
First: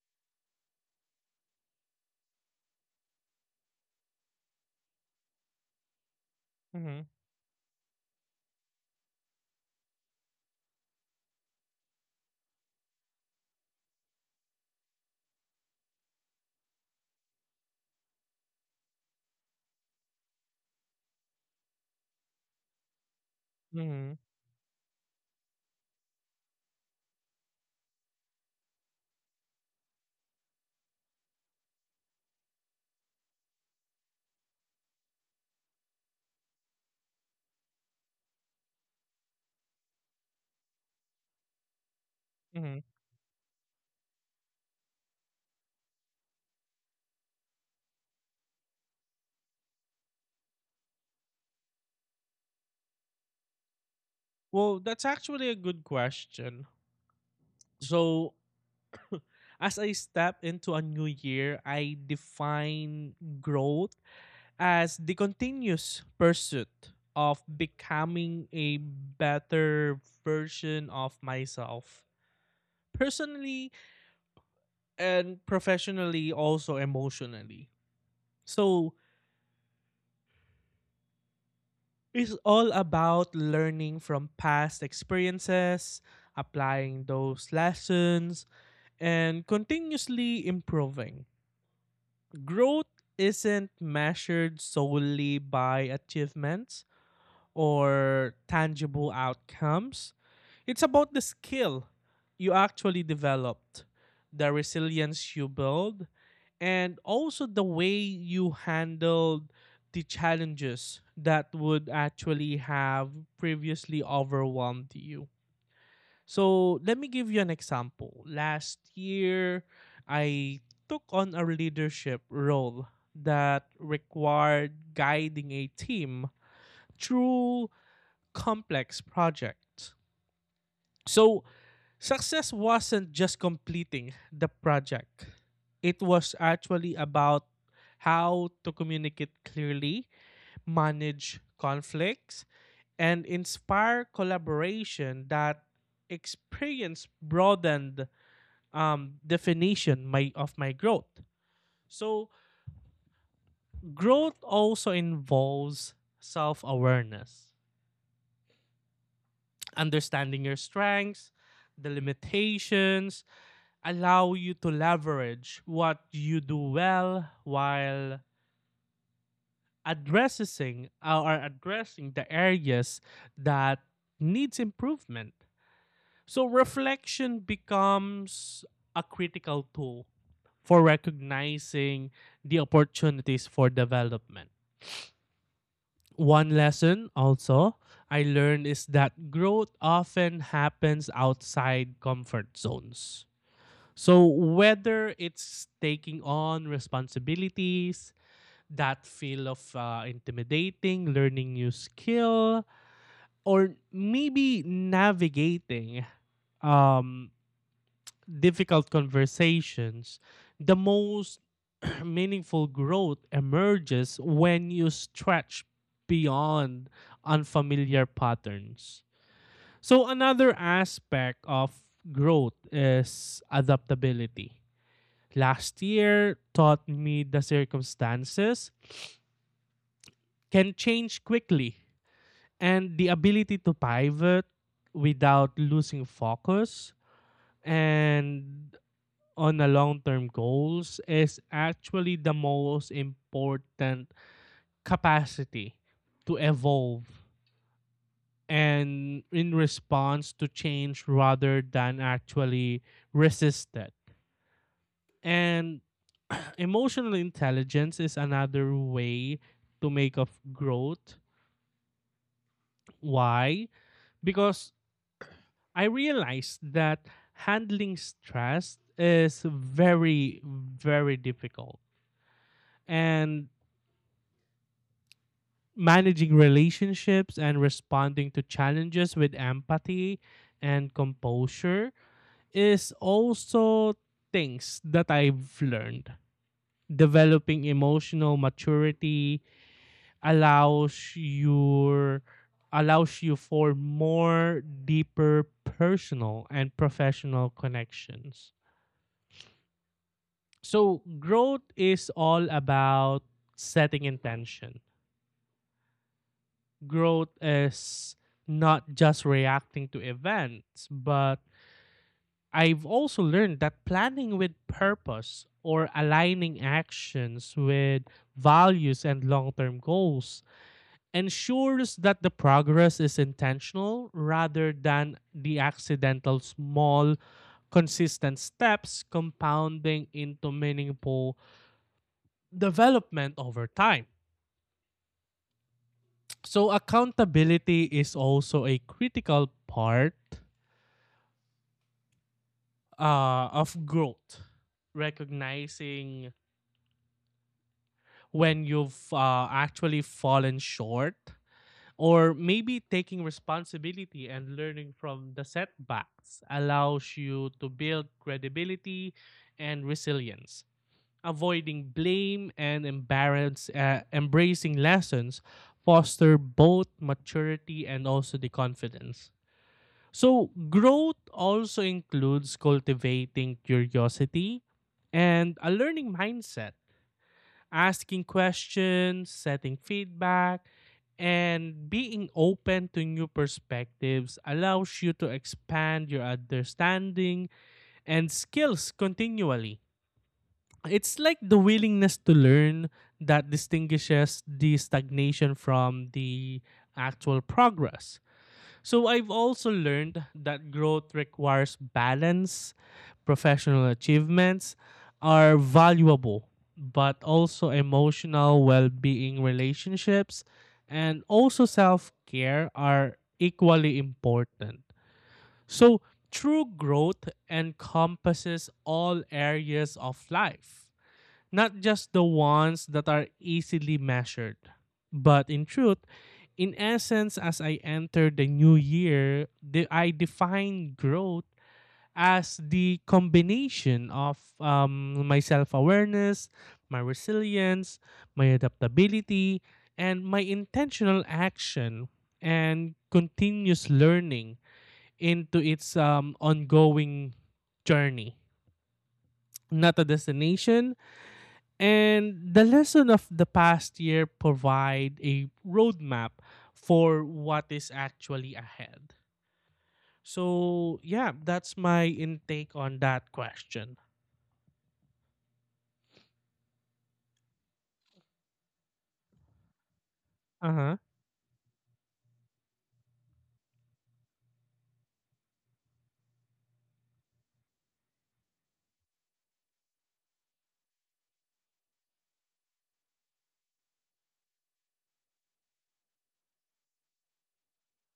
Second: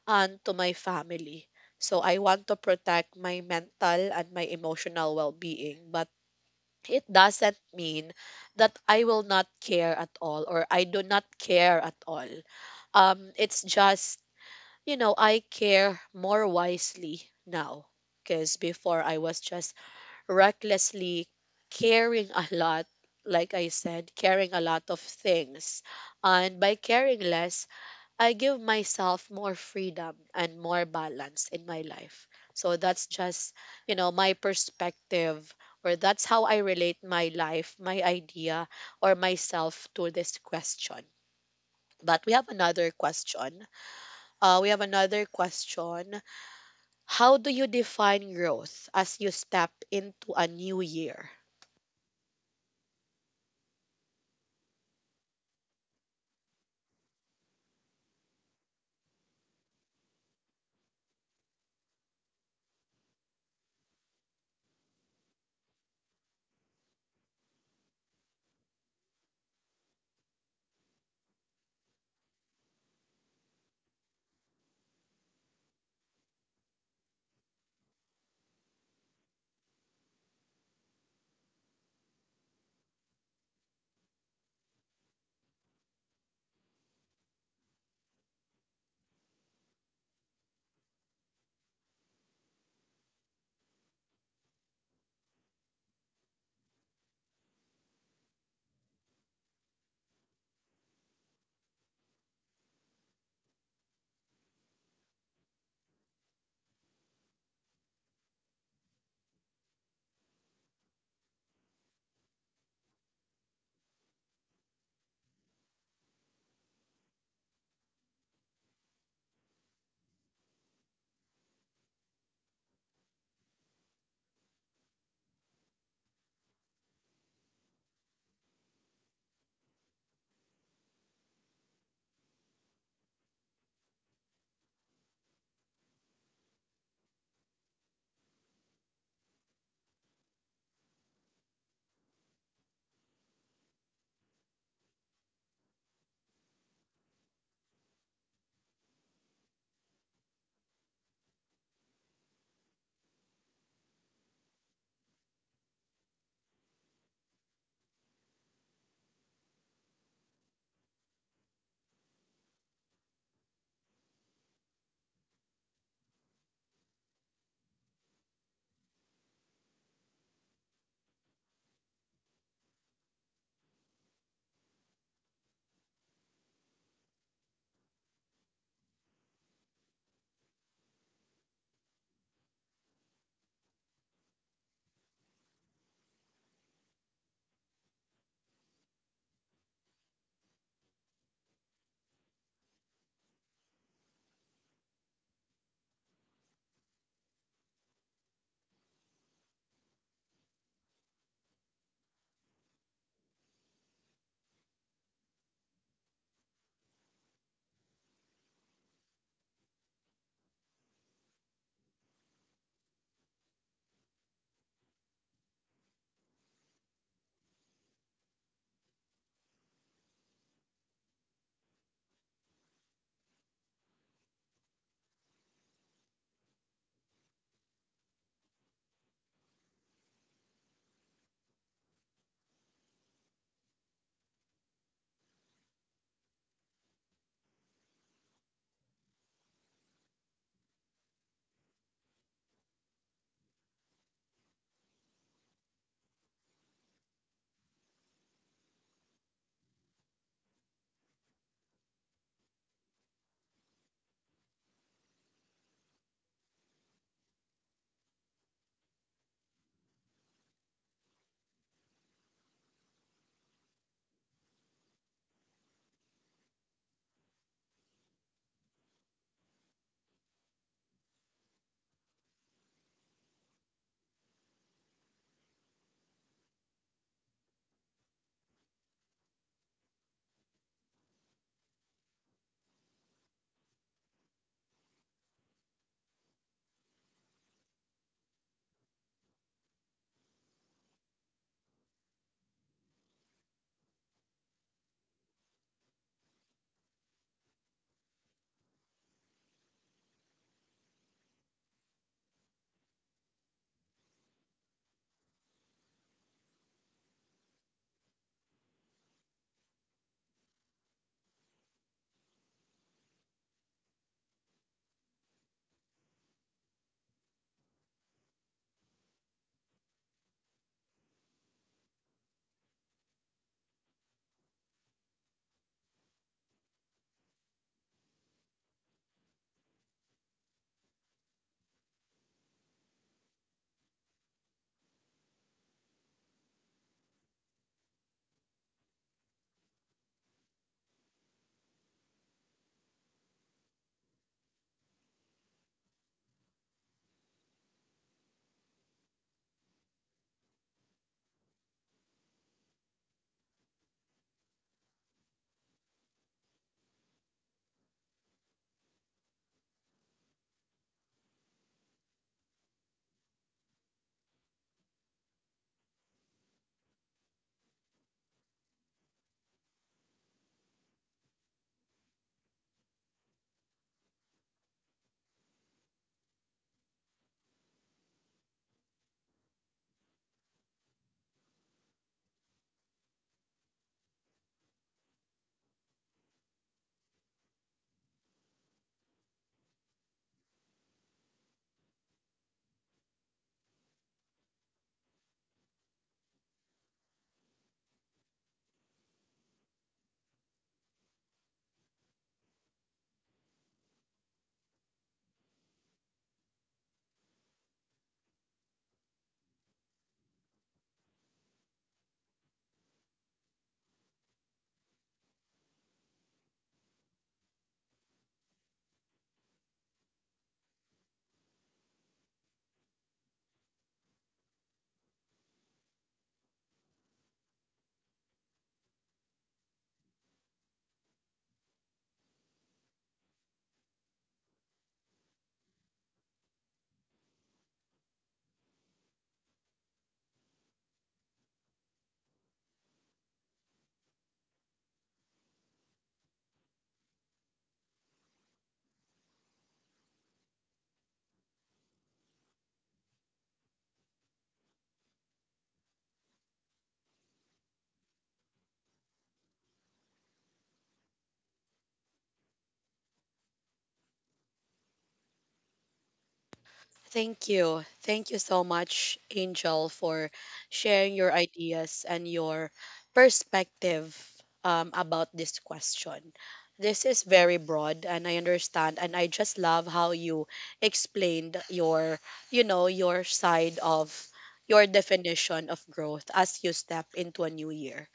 [SPEAKER 1] and to my family. So I want to protect my mental and my emotional well being. But
[SPEAKER 2] Mm-hmm.
[SPEAKER 1] it doesn't mean that I will not care at all or I do not care at all. It's just, I care more wisely now, because before I was just recklessly carrying a lot, like I said,
[SPEAKER 2] Mm-hmm.
[SPEAKER 1] carrying a lot of things. And by caring less, I give myself more freedom and more balance in my life. So that's just my perspective, or that's how I relate my life, my idea, or myself to this question. But we have
[SPEAKER 2] Mm-hmm.
[SPEAKER 1] another question. We have another question. How do you define growth as you step into a new year?
[SPEAKER 2] Well, that's actually a good question. So, as I step into a new year, I define growth as the continuous pursuit of becoming a better version of myself, personally and professionally, also emotionally. So it's all about learning from past experiences, applying those lessons, and continuously improving. Growth isn't measured solely by achievements or tangible outcomes, it's about the skill you actually developed, the resilience you build, and also the way you handled the challenges that would actually have previously overwhelmed you. So, let me give you an example. Last year, I took on a leadership role that required guiding a team through complex projects. So success wasn't just completing the project, it was actually about how to communicate clearly, manage conflicts, and inspire collaboration. That experience broadened definition my, of my growth. So growth also involves self awareness, understanding your strengths, the limitations, allow you to leverage what you do well while addressing the areas that needs improvement. So reflection becomes a critical tool for recognizing the opportunities for development. One lesson also I learned is that growth often happens outside comfort zones. So whether it's taking on responsibilities, that feel of intimidating, learning new skill, or maybe navigating um, difficult conversations, the most meaningful growth emerges when you stretch beyond unfamiliar patterns. So another aspect of growth is adaptability. Last year taught me the circumstances can change quickly, and the ability to pivot without losing focus and on the long-term goals is actually the most important. Capacity to evolve and in response to change rather than actually resist it. And emotional intelligence is another way to make of growth. Why? Because I realized that handling stress is very, very difficult. And managing relationships and responding to challenges with empathy and composure is also things that I've learned. Developing emotional maturity, allows your allows you for more deeper personal and professional connections. So growth is all about setting intention. Growth is not just reacting to events, but I've also learned that planning with purpose or aligning actions with values and long-term goals ensures that the progress is intentional rather than the accidental. Small consistent steps compounding into meaningful development over time. So accountability is also a critical part of growth, recognizing when you've actually fallen short, or maybe taking responsibility and learning from the setbacks allows you to build credibility and resilience. Avoiding blame and embracing lessons foster both maturity and also the confidence. So, growth also includes cultivating curiosity and a learning mindset, asking questions, setting feedback, and being open to new perspectives allows you to expand your understanding and skills continually. It's like the willingness to learn that distinguishes the stagnation from the actual progress. So I've also learned that growth requires balance. Professional achievements are valuable, but also emotional well being, relationships, and also self care are equally important. So true growth encompasses all areas of life, not just the ones that are easily measured. But in truth, in essence, as I enter the new year, the, I define growth as the combination of my self awareness, my resilience, my adaptability, and my intentional action and continuous learning into its ongoing journey. Not a destination, and the lesson of the past year provide a roadmap for what is actually ahead. So yeah, that's my intake on that question.
[SPEAKER 1] Thank you. Thank you so much, Angel, for
[SPEAKER 2] Uh huh.
[SPEAKER 1] sharing your ideas and your perspective about this question. This is very broad, and I understand, and I just love how you explained your side of your definition of growth as you step into a new year.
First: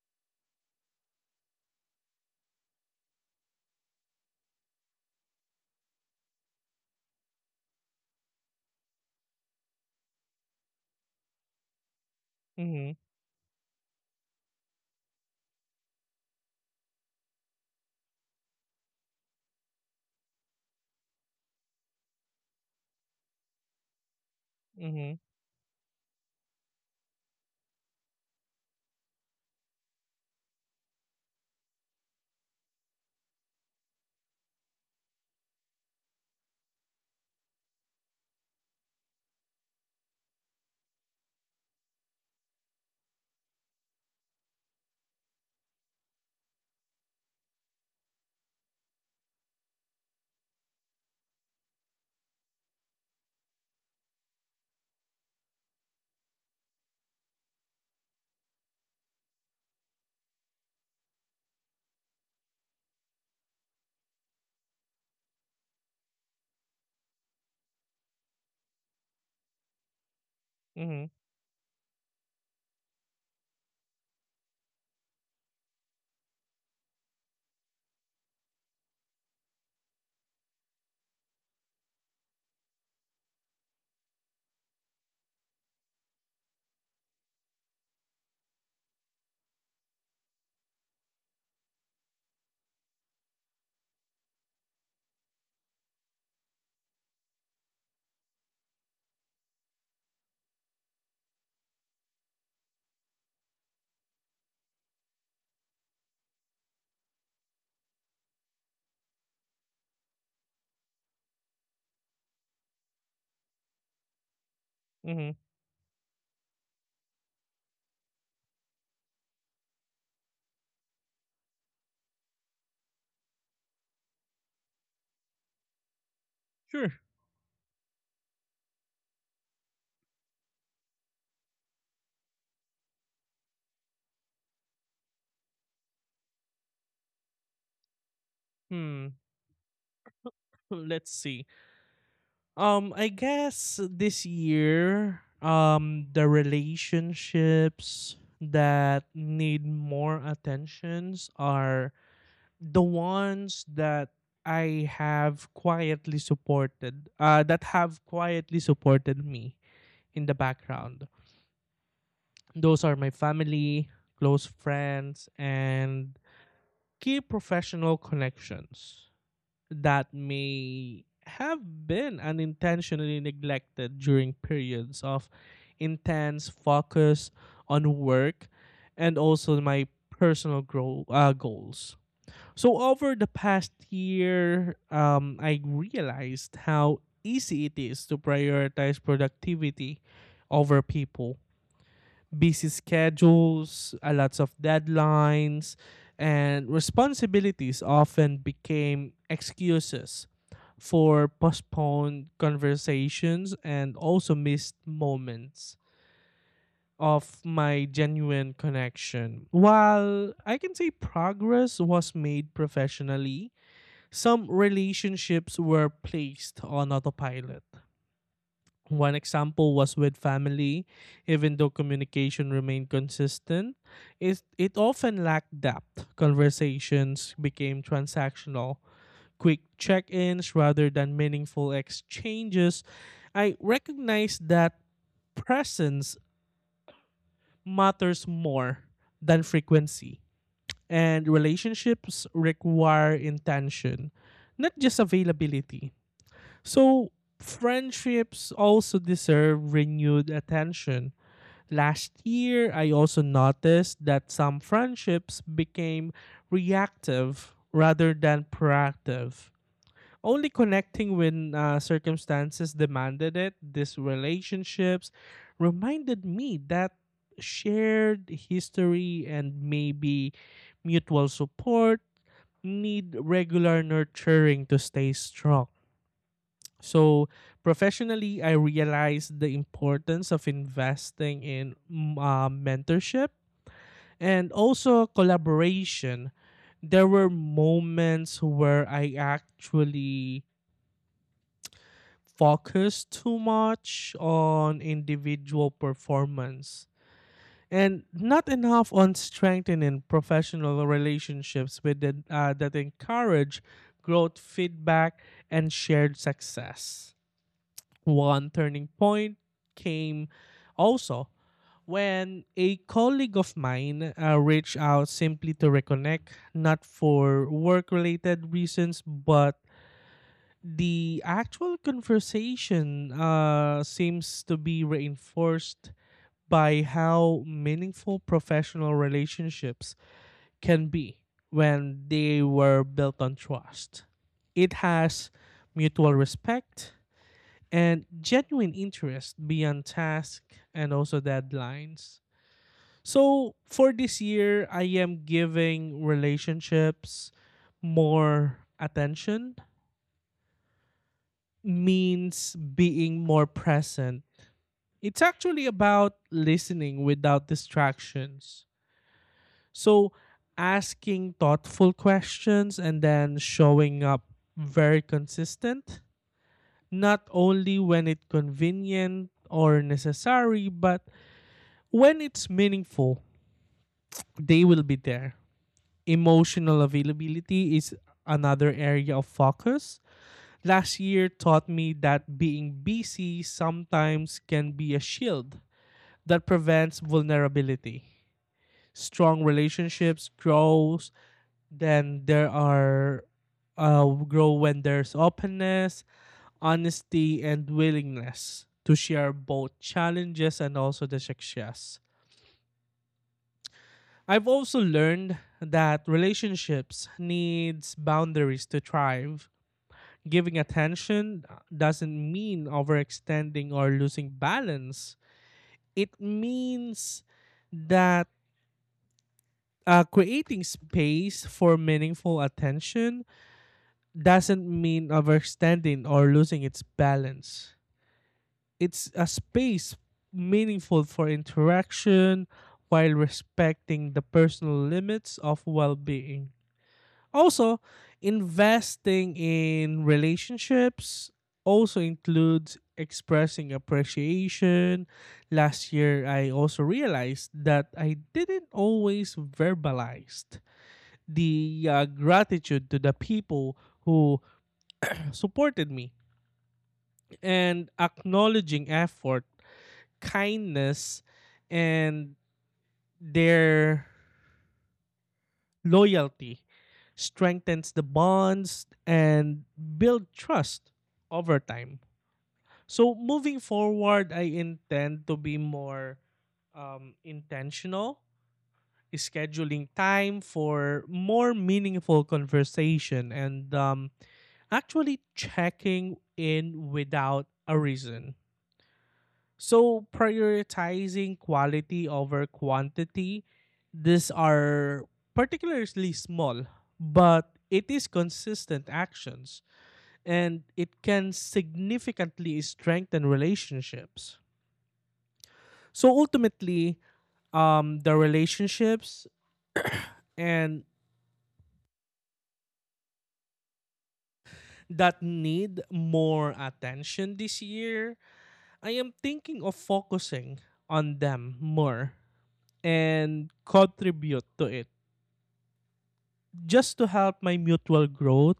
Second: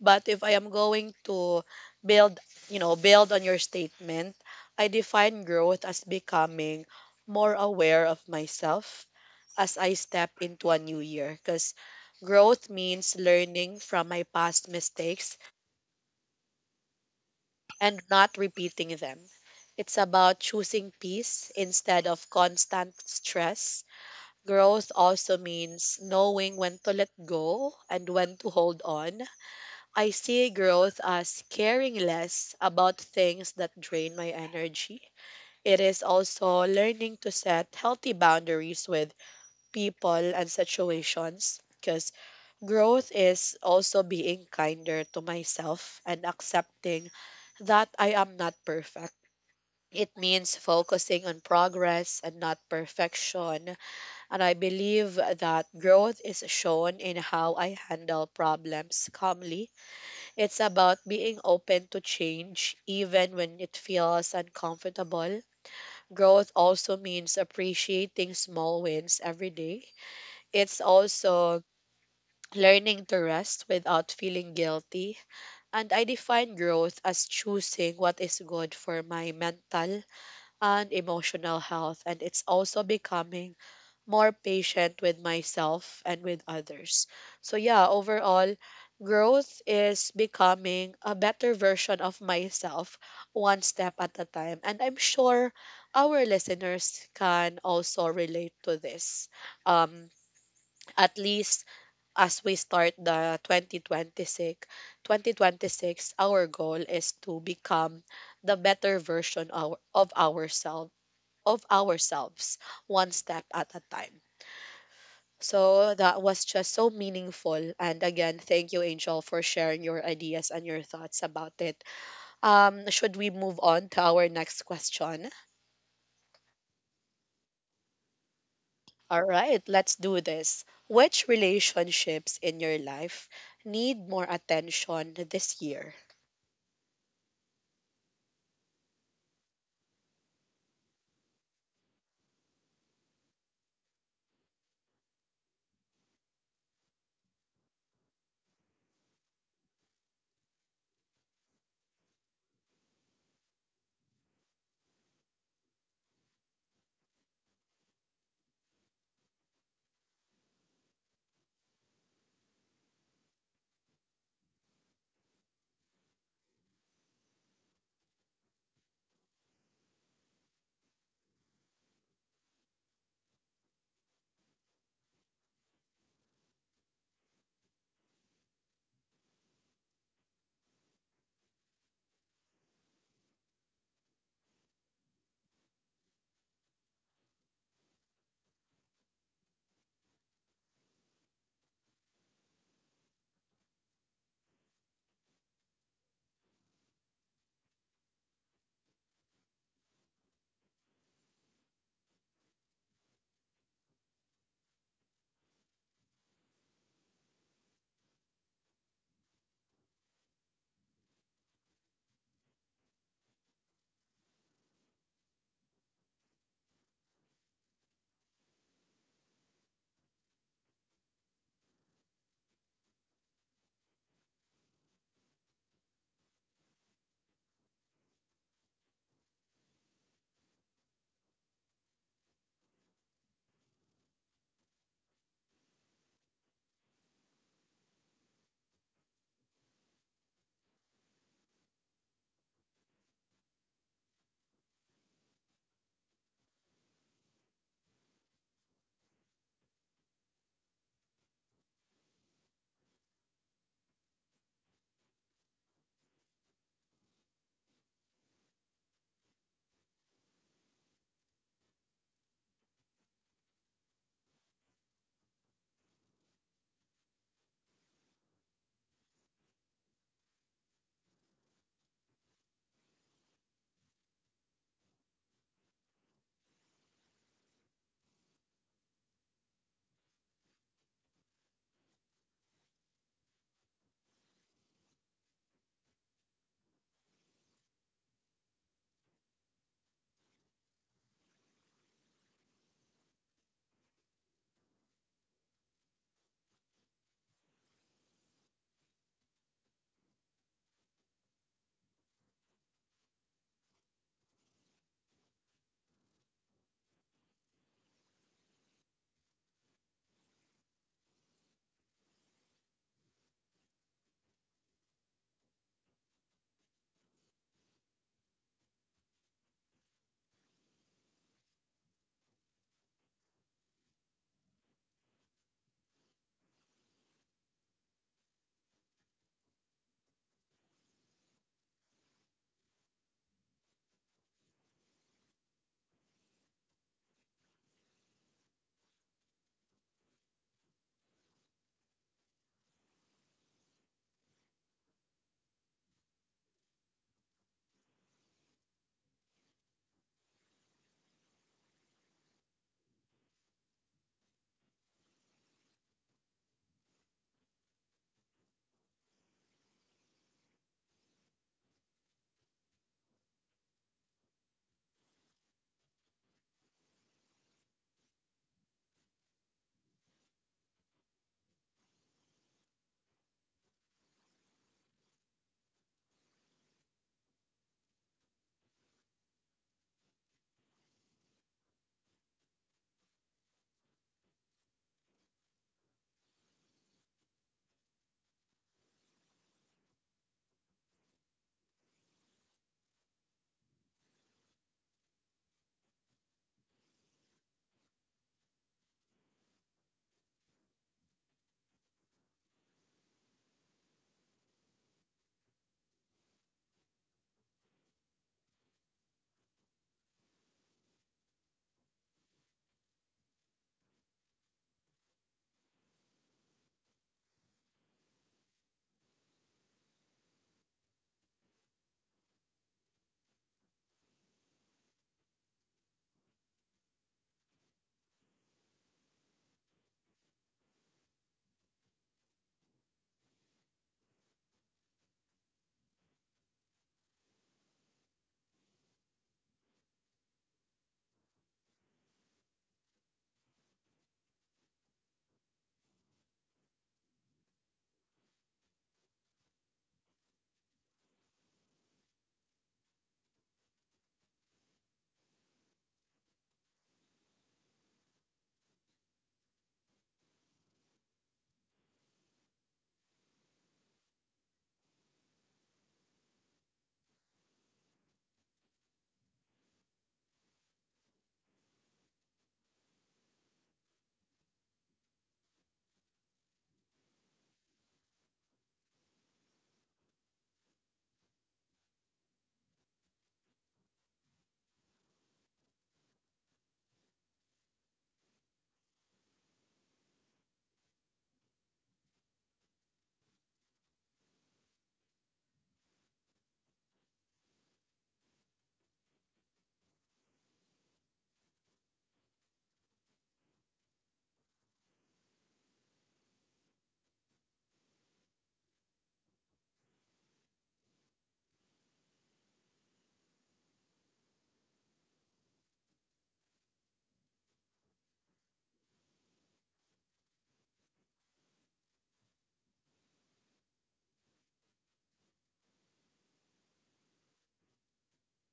[SPEAKER 1] But if I am going to build, build on your statement, I define growth as becoming more aware of myself as I step into a new year. Because growth
[SPEAKER 2] Mhm.
[SPEAKER 1] means learning from my past mistakes and not repeating them. It's about choosing peace instead of constant stress. Growth
[SPEAKER 2] Mhm.
[SPEAKER 1] also means knowing when to let go and when to hold on. I see growth as caring less about things that drain my energy. It is also learning to set healthy boundaries with people and situations, because growth is also being kinder to myself and accepting that I am not perfect. It means focusing on progress and not perfection. And I believe that growth is shown in how I handle problems calmly. It's about being open to change, even when it feels uncomfortable. Growth also means appreciating small wins every day. It's
[SPEAKER 2] Mhm.
[SPEAKER 1] also learning to rest without feeling guilty. And I define growth as choosing what is good for my mental and emotional health. And it's also becoming more patient with myself and with others. So yeah, overall, growth is becoming a better version of myself one step at a time. And I'm sure our listeners can also relate to this. Um, at least as we start the 2026, 2026, our goal is to become the better version our, of ourselves one step at a time.
[SPEAKER 2] Mhm.
[SPEAKER 1] So that was just so meaningful. And again, thank you, Angel, for sharing your ideas and your thoughts about it. Should we move on to our next question?
[SPEAKER 2] Sure.
[SPEAKER 1] All right, let's do this. Which relationships in your life need more attention this year?
[SPEAKER 2] Hmm. Let's see. I guess this year, the relationships that need more attentions are the ones that I have quietly supported, that have quietly supported me in the background. Those are my family, close friends, and key professional connections that may have been unintentionally neglected during periods of intense focus on work and also my personal goals. So over the past year, I realized how easy it is to prioritize productivity over people. Busy schedules, a lots of deadlines, and responsibilities often became excuses for postponed conversations and also missed moments of my genuine connection. While I can say progress was made professionally, some relationships were placed on autopilot. One example was with family, even though communication remained consistent, it often lacked depth. Conversations became transactional, quick check ins rather than meaningful exchanges. I recognize that presence matters more than frequency, and relationships require intention, not just availability. So friendships also deserve renewed attention. Last year, I also noticed that some friendships became reactive rather than proactive, only connecting when circumstances demanded it. These relationships reminded me that shared history and maybe mutual support need regular nurturing to stay strong. So professionally, I realized the importance of investing in mentorship and also collaboration. There were moments where I actually focused too much on individual performance and not enough on strengthening professional relationships that encourage growth, feedback, and shared success. One turning point came also when a colleague of mine reached out simply to reconnect, not for work related reasons, but the actual conversation seems to be reinforced by how meaningful professional relationships can be when they were built on trust. It has mutual respect, and genuine interest beyond task and also deadlines. So for this year, I am giving relationships more attention, means being more present. It's actually about listening without distractions. So asking thoughtful questions and then showing up very consistent, not only when it's convenient or necessary, but when it's meaningful, they will be there. Emotional availability is another area of focus. Last year taught me that being busy sometimes can be a shield that prevents vulnerability. Strong relationships grows then there are grow when there's openness, honesty, and willingness to share both challenges and also the success. I've also learned that relationships needs boundaries to thrive. Giving attention doesn't mean overextending or losing balance. It means that creating space for meaningful attention doesn't mean overextending or losing its balance. It's a space meaningful for interaction while respecting the personal limits of well-being. Also, investing in relationships also includes expressing appreciation. Last year, I also realized that I didn't always verbalize the gratitude to the people who supported me and acknowledging effort, kindness, and their loyalty strengthens the bonds and build trust over time. So moving forward, I intend to be more intentional, scheduling time for more meaningful conversation and actually checking in without a reason. So prioritizing quality over quantity, these are particularly small, but it is consistent actions and it can significantly strengthen relationships. So ultimately, the relationships and that need more attention this year, I am thinking of focusing on them more and contribute to it just to help my mutual growth,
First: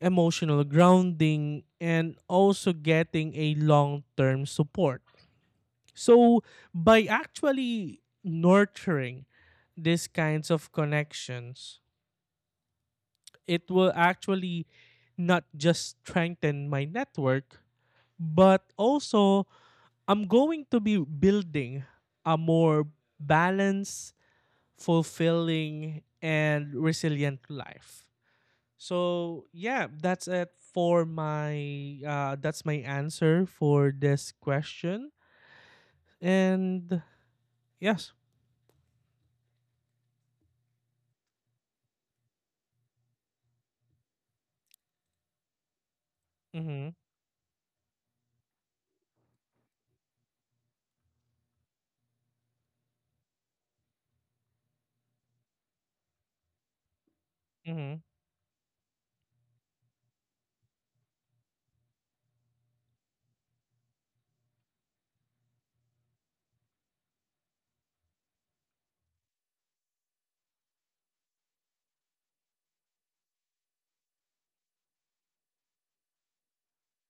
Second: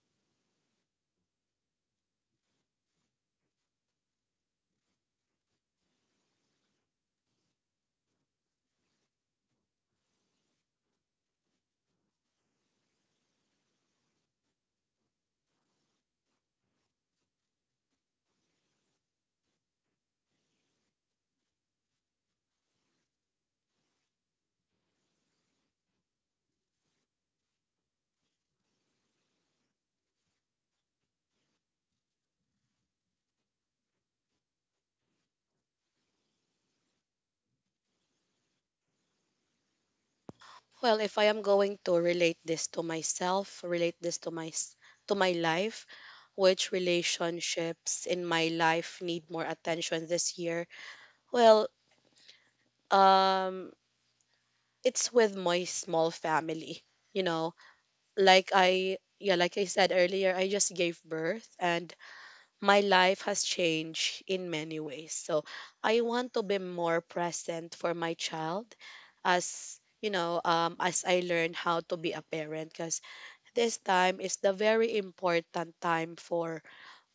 [SPEAKER 2] emotional grounding, and also getting a long term support. So, by actually nurturing these kinds of connections, it will actually not just strengthen my network, but also I'm going to be building a more balanced, fulfilling, and resilient life. So yeah, that's it for my answer for this question. And yes.
[SPEAKER 1] Well, if I am going to relate this to myself, relate this to to my life, which
[SPEAKER 2] Mhm.
[SPEAKER 1] relationships in my life need more attention this year? Well, um it's with my small family, you know.
[SPEAKER 2] Mhm.
[SPEAKER 1] Like I, like I said earlier, I just gave birth and my life has changed in many ways. So I want to be more present for my child as you know, as I learn how to be a parent, because this time is the very important time for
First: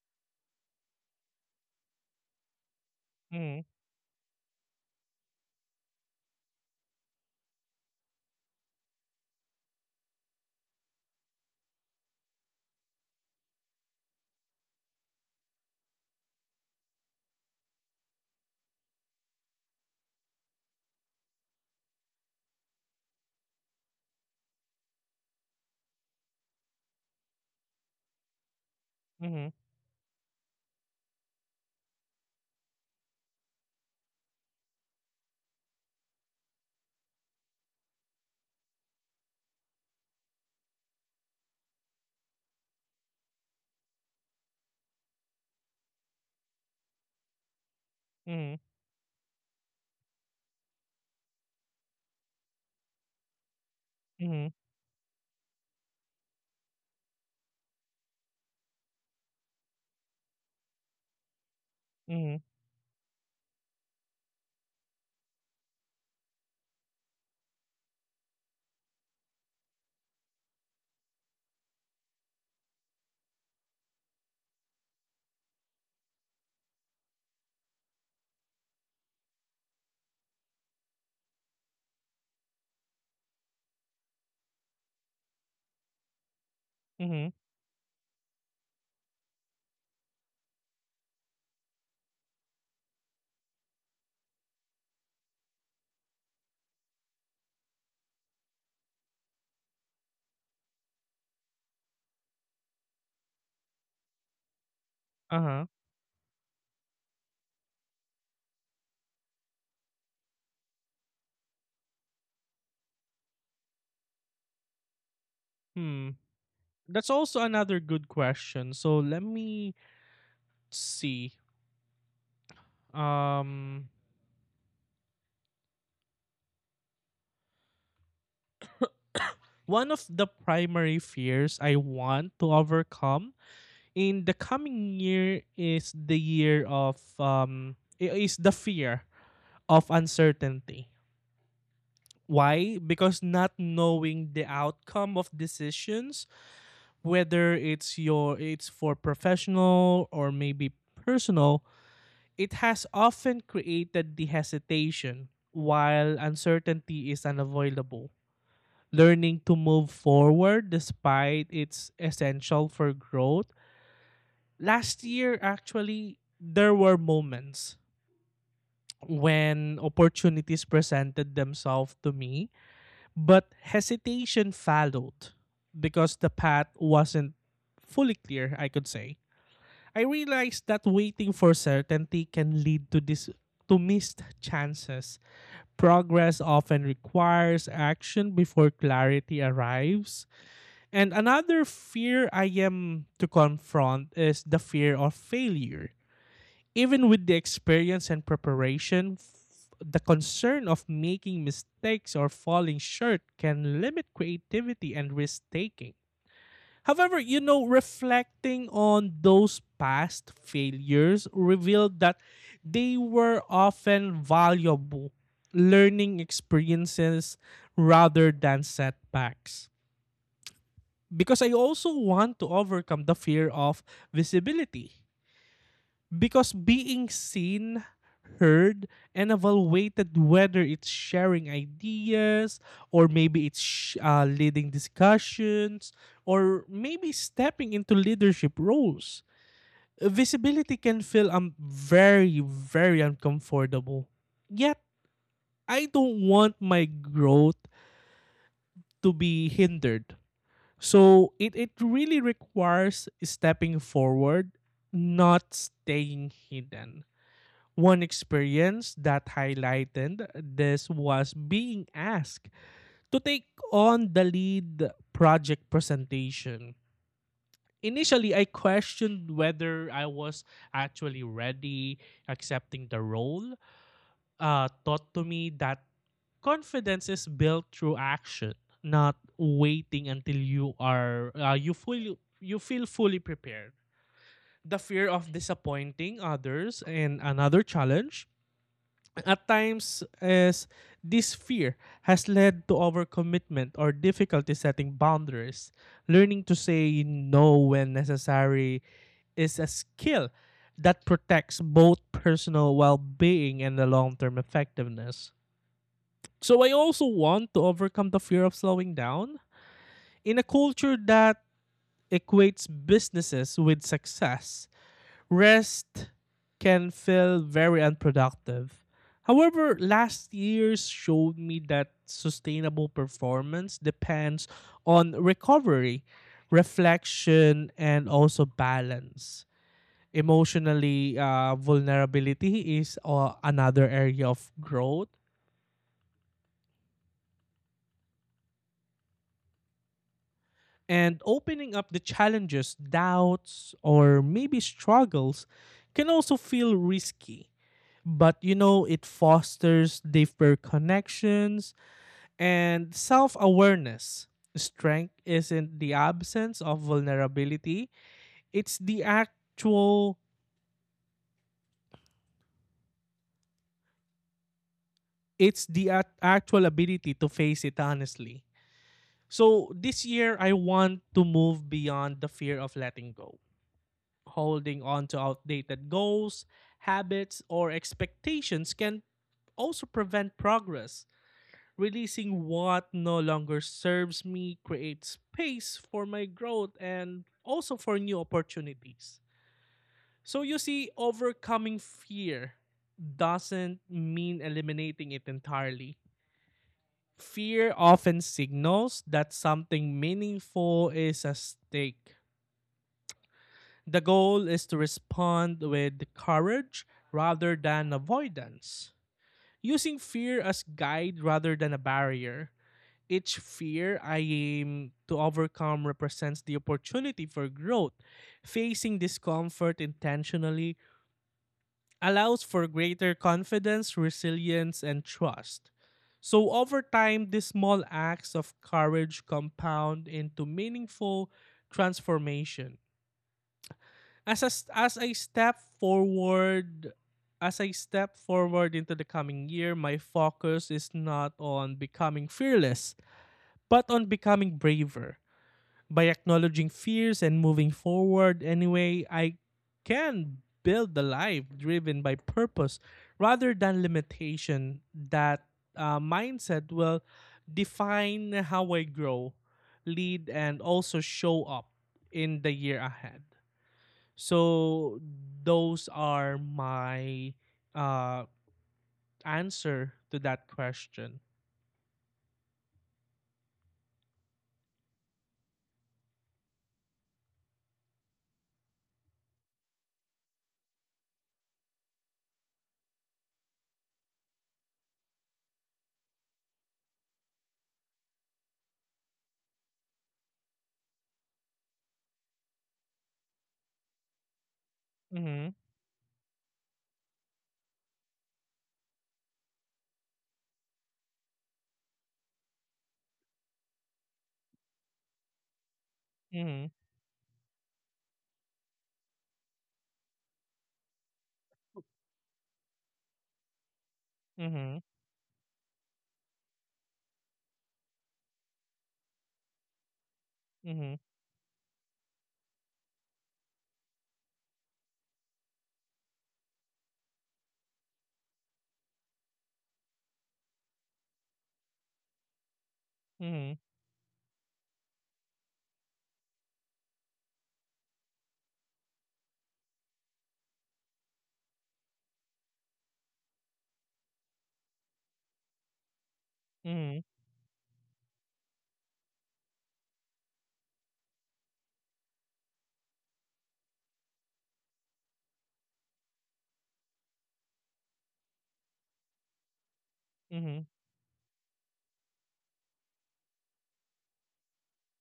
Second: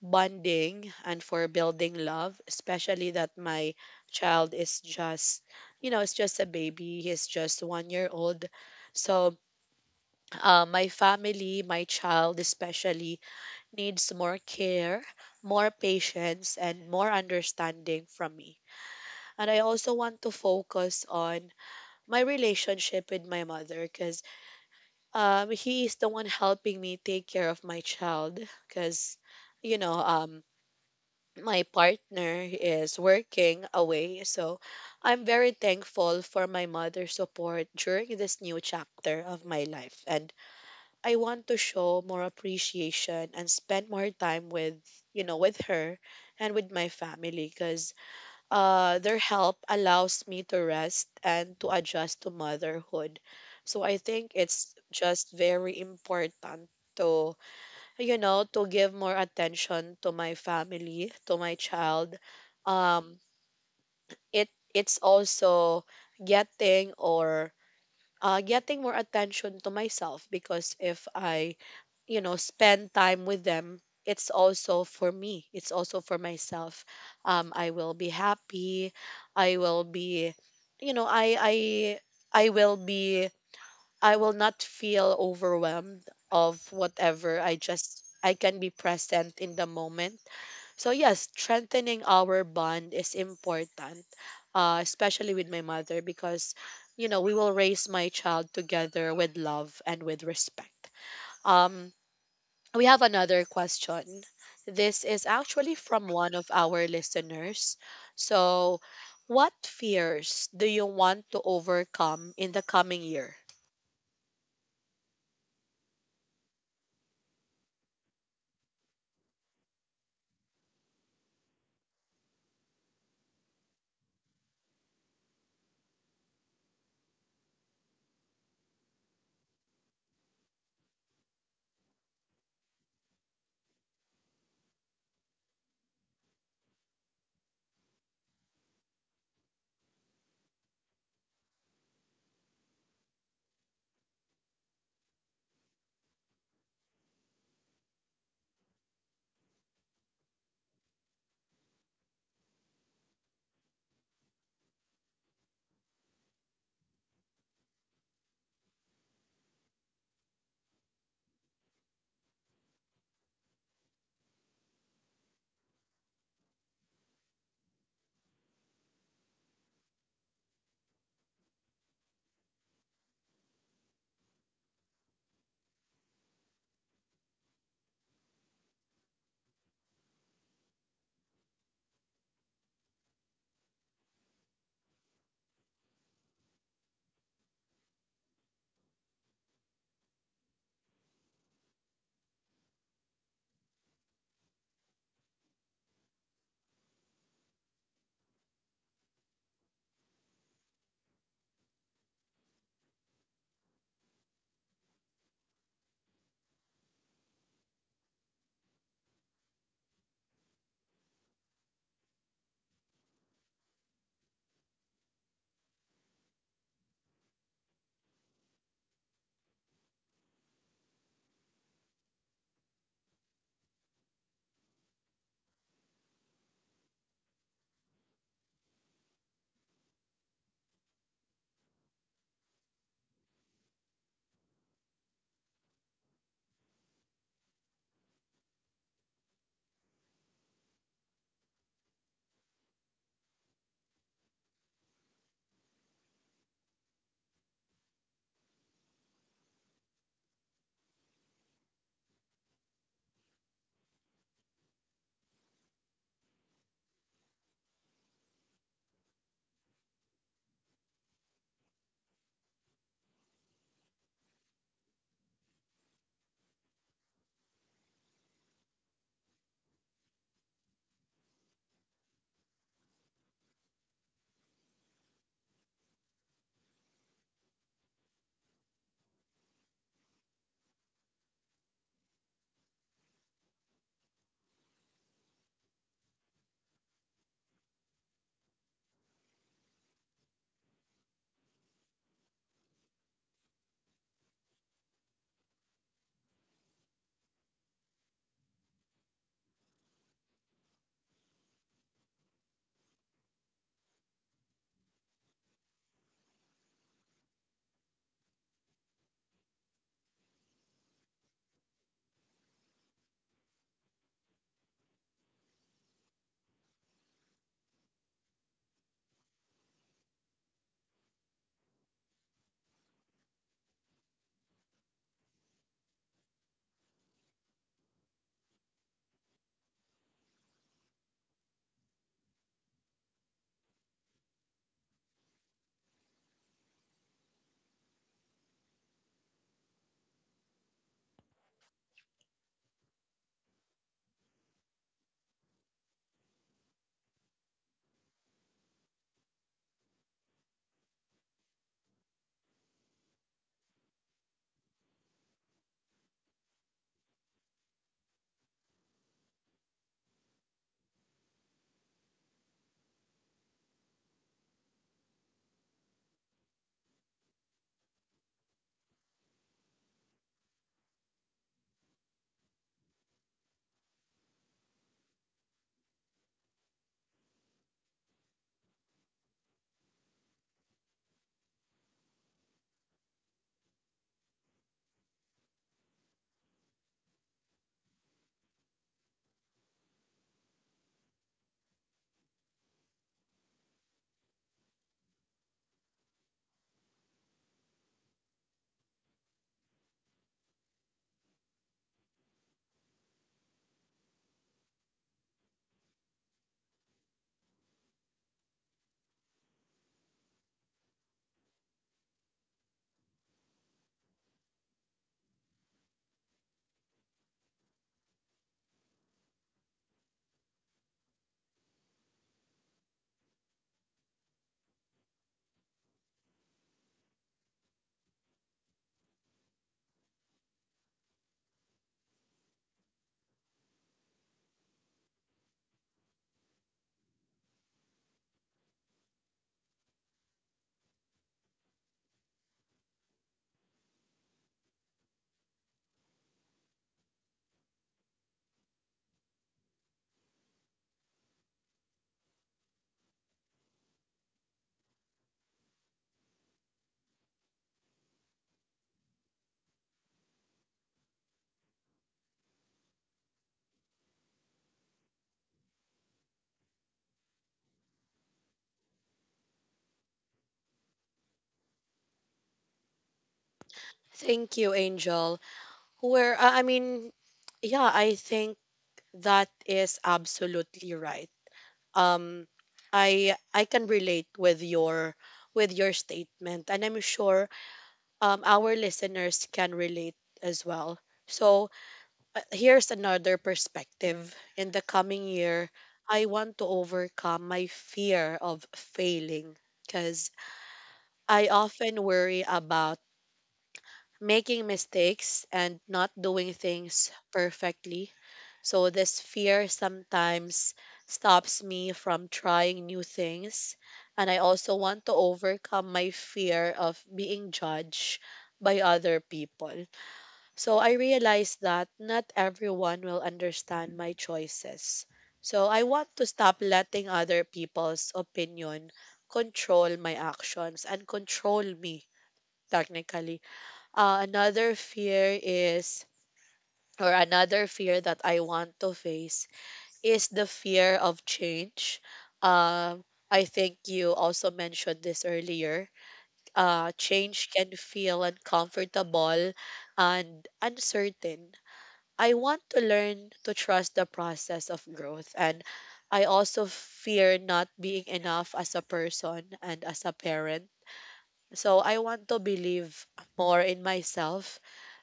[SPEAKER 1] bonding and for building love, especially that
[SPEAKER 2] Mhm.
[SPEAKER 1] my child is just, you know, it's just a baby. He's just 1 year old. So, my family, my child especially, needs more care, more patience, and more understanding from me. And I also want to focus on my relationship with my mother because he is the one helping me take care of my child because
[SPEAKER 2] Mhm.
[SPEAKER 1] you know, my partner is working away. So I'm very thankful for my mother's support during this new chapter of my life. And I want to show more appreciation and spend more time with, you know, with her and with my family because
[SPEAKER 2] Mhm.
[SPEAKER 1] their help allows me to rest and to adjust to motherhood. So I think
[SPEAKER 2] Mhm.
[SPEAKER 1] it's just very important to, you know, to give more attention to my family, to my child.
[SPEAKER 2] Mhm.
[SPEAKER 1] Um, it it's also getting or getting more attention to myself because if I, you know, spend time with them, it's also for me. It's also for myself. I will be happy. I will be, you know, I I will be, I will not feel overwhelmed of
[SPEAKER 2] Mhm.
[SPEAKER 1] whatever. I just I can be present in the moment. So yes, strengthening our bond is important, especially with my mother, because you know we will raise my child together with love and with respect. Um, we have another question. This is
[SPEAKER 2] Uh-huh.
[SPEAKER 1] actually from one of our listeners. So, what fears do you want to overcome in the coming year?
[SPEAKER 2] Hmm. That's also another good question. So let me see. Um One of the primary fears I want to overcome in the coming year is the year of I- is the fear of uncertainty. Why? Because not knowing the outcome of decisions, whether it's your it's for professional or maybe personal, it has often created the hesitation while uncertainty is unavoidable. Learning to move forward despite it's essential for growth last year actually there were moments when opportunities presented themselves to me, but hesitation followed because the path wasn't fully clear, I could say. I realized that waiting for certainty can lead to missed chances. Progress often requires action before clarity arrives. And another fear I am to confront is the fear of failure even with the experience and preparation, the concern of making mistakes or falling short can limit creativity and risk taking. However, you know, reflecting on those past failures revealed that they were often valuable learning experiences rather than setbacks. Because I also want to overcome the fear of visibility because being seen, heard, and evaluated whether it's sharing ideas or maybe leading discussions or maybe stepping into leadership roles. Visibility can feel very, very uncomfortable. Yet, I don't want my growth to be hindered. So, it really requires stepping forward, not staying hidden. One experience that highlighted this was being asked to take on the lead project presentation. Initially, I questioned whether I was actually ready accepting the role. Taught to me that confidence is built through action, not waiting until you feel fully prepared. The fear of disappointing others and another challenge at times, as this fear has led to overcommitment or difficulty setting boundaries. Learning to say no when necessary is a skill that protects both personal well being and the long term effectiveness. So, I also want to overcome the fear of slowing down. In a culture that equates businesses with success, rest can feel very unproductive. However, last year's showed me that sustainable performance depends on recovery, reflection, and also balance. Emotionally, vulnerability is another area of growth. And opening up the challenges, doubts, or maybe struggles can also feel risky, but you know it fosters deeper connections and self-awareness. Strength isn't the absence of vulnerability, it's the actual it's the ac- actual ability to face it honestly. So this year I want to move beyond the fear of letting go, holding on to outdated goals, habits or expectations can also prevent progress. Releasing what no longer serves me creates space for my growth and also for new opportunities. So you see, overcoming fear doesn't mean eliminating it entirely. Fear often signals that something meaningful is at stake. The goal is to respond with courage rather than avoidance, using fear as guide rather than a barrier. Each fear I aim to overcome represents the opportunity for growth. Facing discomfort intentionally allows for greater confidence, resilience, and trust. So, over time, these small acts of courage compound into meaningful transformation. As I step forward, as I step forward into the coming year, my focus is not on becoming fearless, but on becoming braver. By acknowledging fears and moving forward anyway, I can build the life driven by purpose rather than limitation. That mindset will define how I grow, lead, and also show up in the year ahead. So, those are my uh, answer to that question.
[SPEAKER 1] Thank you, Angel. Where I mean, yeah, I think that is absolutely right. Um, I can relate with your statement, and I'm sure, our listeners can relate as well. So here's another perspective. In the coming
[SPEAKER 2] Mm-hmm,
[SPEAKER 1] year, I want to overcome my fear of failing because I often worry about making mistakes and not doing
[SPEAKER 2] mm-hmm,
[SPEAKER 1] things perfectly. So this fear sometimes stops me from trying new things. And I also
[SPEAKER 2] mm-hmm,
[SPEAKER 1] want to overcome my fear of being judged by other people. So I
[SPEAKER 2] mm-hmm,
[SPEAKER 1] realize that not everyone will understand my choices. So I want to stop letting other people's opinion control my actions and control me technically. Uh, another fear is another fear that I want to face is the fear of change. Um, I think you also mentioned this earlier.
[SPEAKER 2] mm-hmm,
[SPEAKER 1] Change can feel uncomfortable and uncertain. I want to learn to trust the process of growth, and I also fear not being enough as a person and as a
[SPEAKER 2] mm-hmm,
[SPEAKER 1] parent. So I want to believe more in myself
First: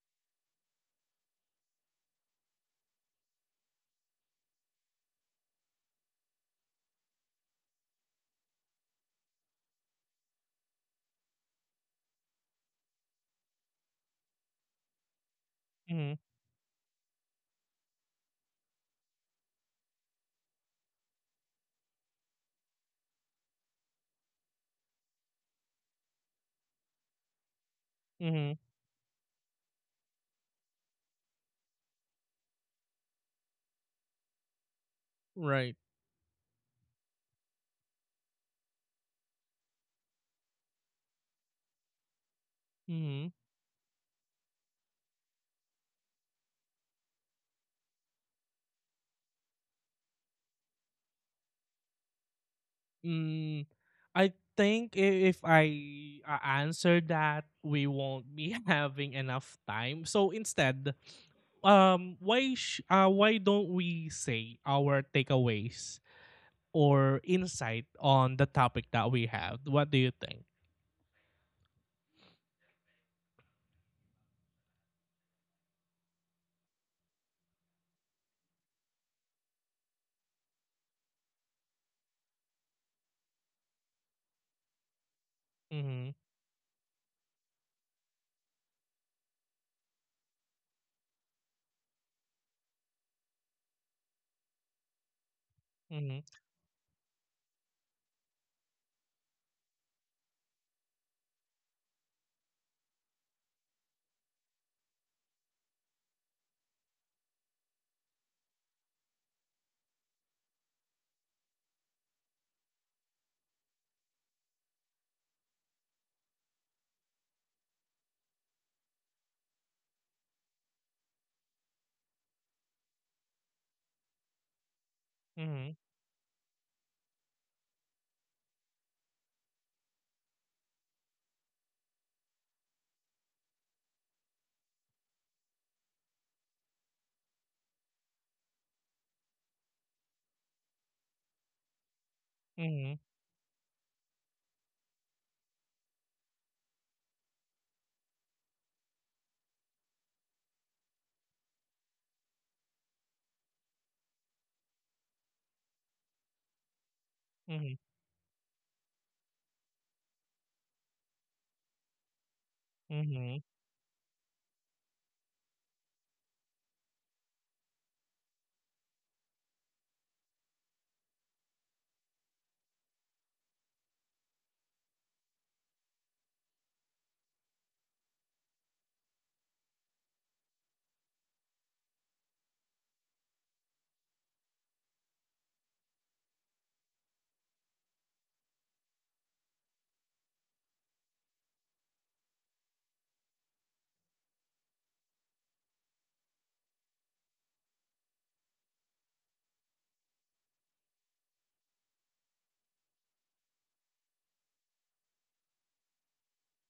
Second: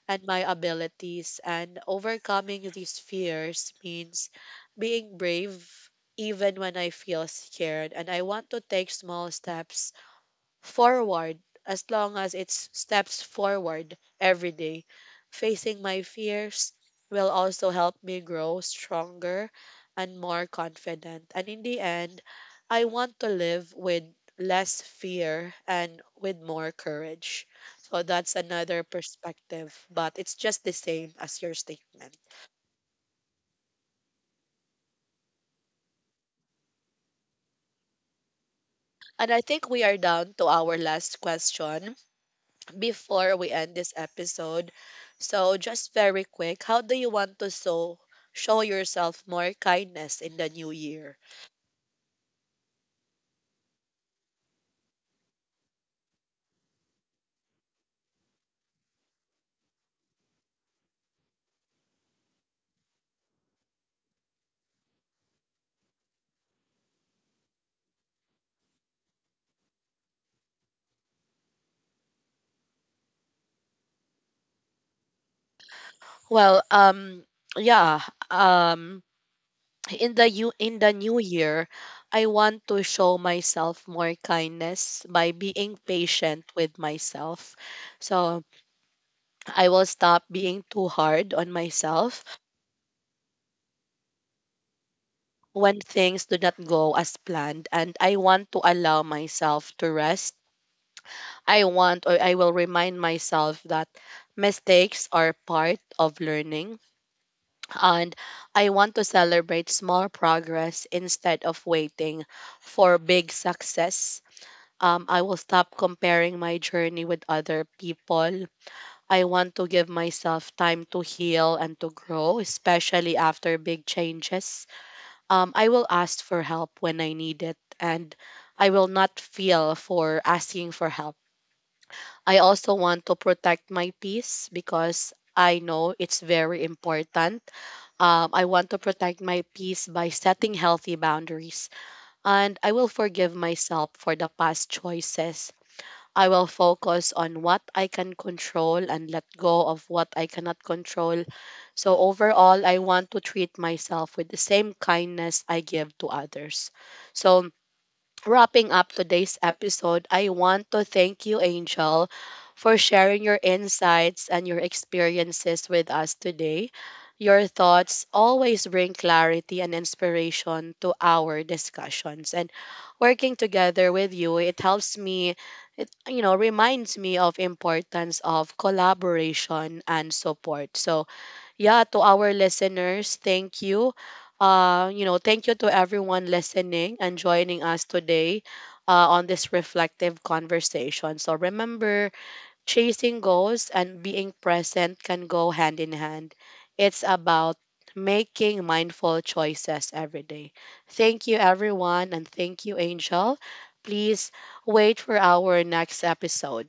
[SPEAKER 1] and my abilities. And overcoming these fears means being brave even when I feel scared. And I want to take small steps forward, as long as it's steps forward every day. Facing my
[SPEAKER 2] mm-hmm,
[SPEAKER 1] fears will also help me grow stronger and more confident. And in the end, I want to live with less fear and with more courage. So that's
[SPEAKER 2] mm-hmm,
[SPEAKER 1] another perspective, but it's just the same as your statement.
[SPEAKER 2] Right.
[SPEAKER 1] And I think we are down to our last question
[SPEAKER 2] Hmm.
[SPEAKER 1] before we end this episode. So, just very quick, how do you want to show yourself more kindness in the new year?
[SPEAKER 2] Mm, I think i- if I answer that, we won't be having enough time. So instead, why don't we say our takeaways or insight on the topic that we have? What do you think?
[SPEAKER 1] Well, yeah, um, in the you in the new year, I want to show myself more kindness by being
[SPEAKER 2] Mm-hmm.
[SPEAKER 1] patient with myself. So I will stop being too hard on myself when
[SPEAKER 2] Mhm,
[SPEAKER 1] things do not go as planned, and I want to allow myself to rest. I want or I will remind myself that mistakes are part of learning. And I want to celebrate small progress instead of waiting for big success. I will stop comparing my journey with other people. I want to give myself time to heal and to grow, especially after big changes. I
[SPEAKER 2] mhm,
[SPEAKER 1] will ask for help when I need it, and I will not feel for asking for help. I also want to protect my peace because I know it's very important. I want to protect my peace by setting healthy boundaries, and I will
[SPEAKER 2] mhm,
[SPEAKER 1] forgive myself for the past choices. I will focus on what I can control and let go of what I cannot control. So, overall, I want to treat myself with the same kindness I give to others. So,
[SPEAKER 2] mhm,
[SPEAKER 1] wrapping up today's episode, I want to thank you, Angel, for sharing your
[SPEAKER 2] mhm.
[SPEAKER 1] insights and your experiences with us today. Your thoughts always bring clarity and inspiration to our discussions. And working together with you, it helps me, it, you know, reminds me of importance of collaboration and support. So, yeah, to our listeners, thank you, you know, thank you to everyone listening and joining us today, on this reflective conversation. So remember, chasing goals and being present can go hand in hand. It's about making mindful choices every day. Thank you everyone, and thank you, Angel. Please wait for our next episode.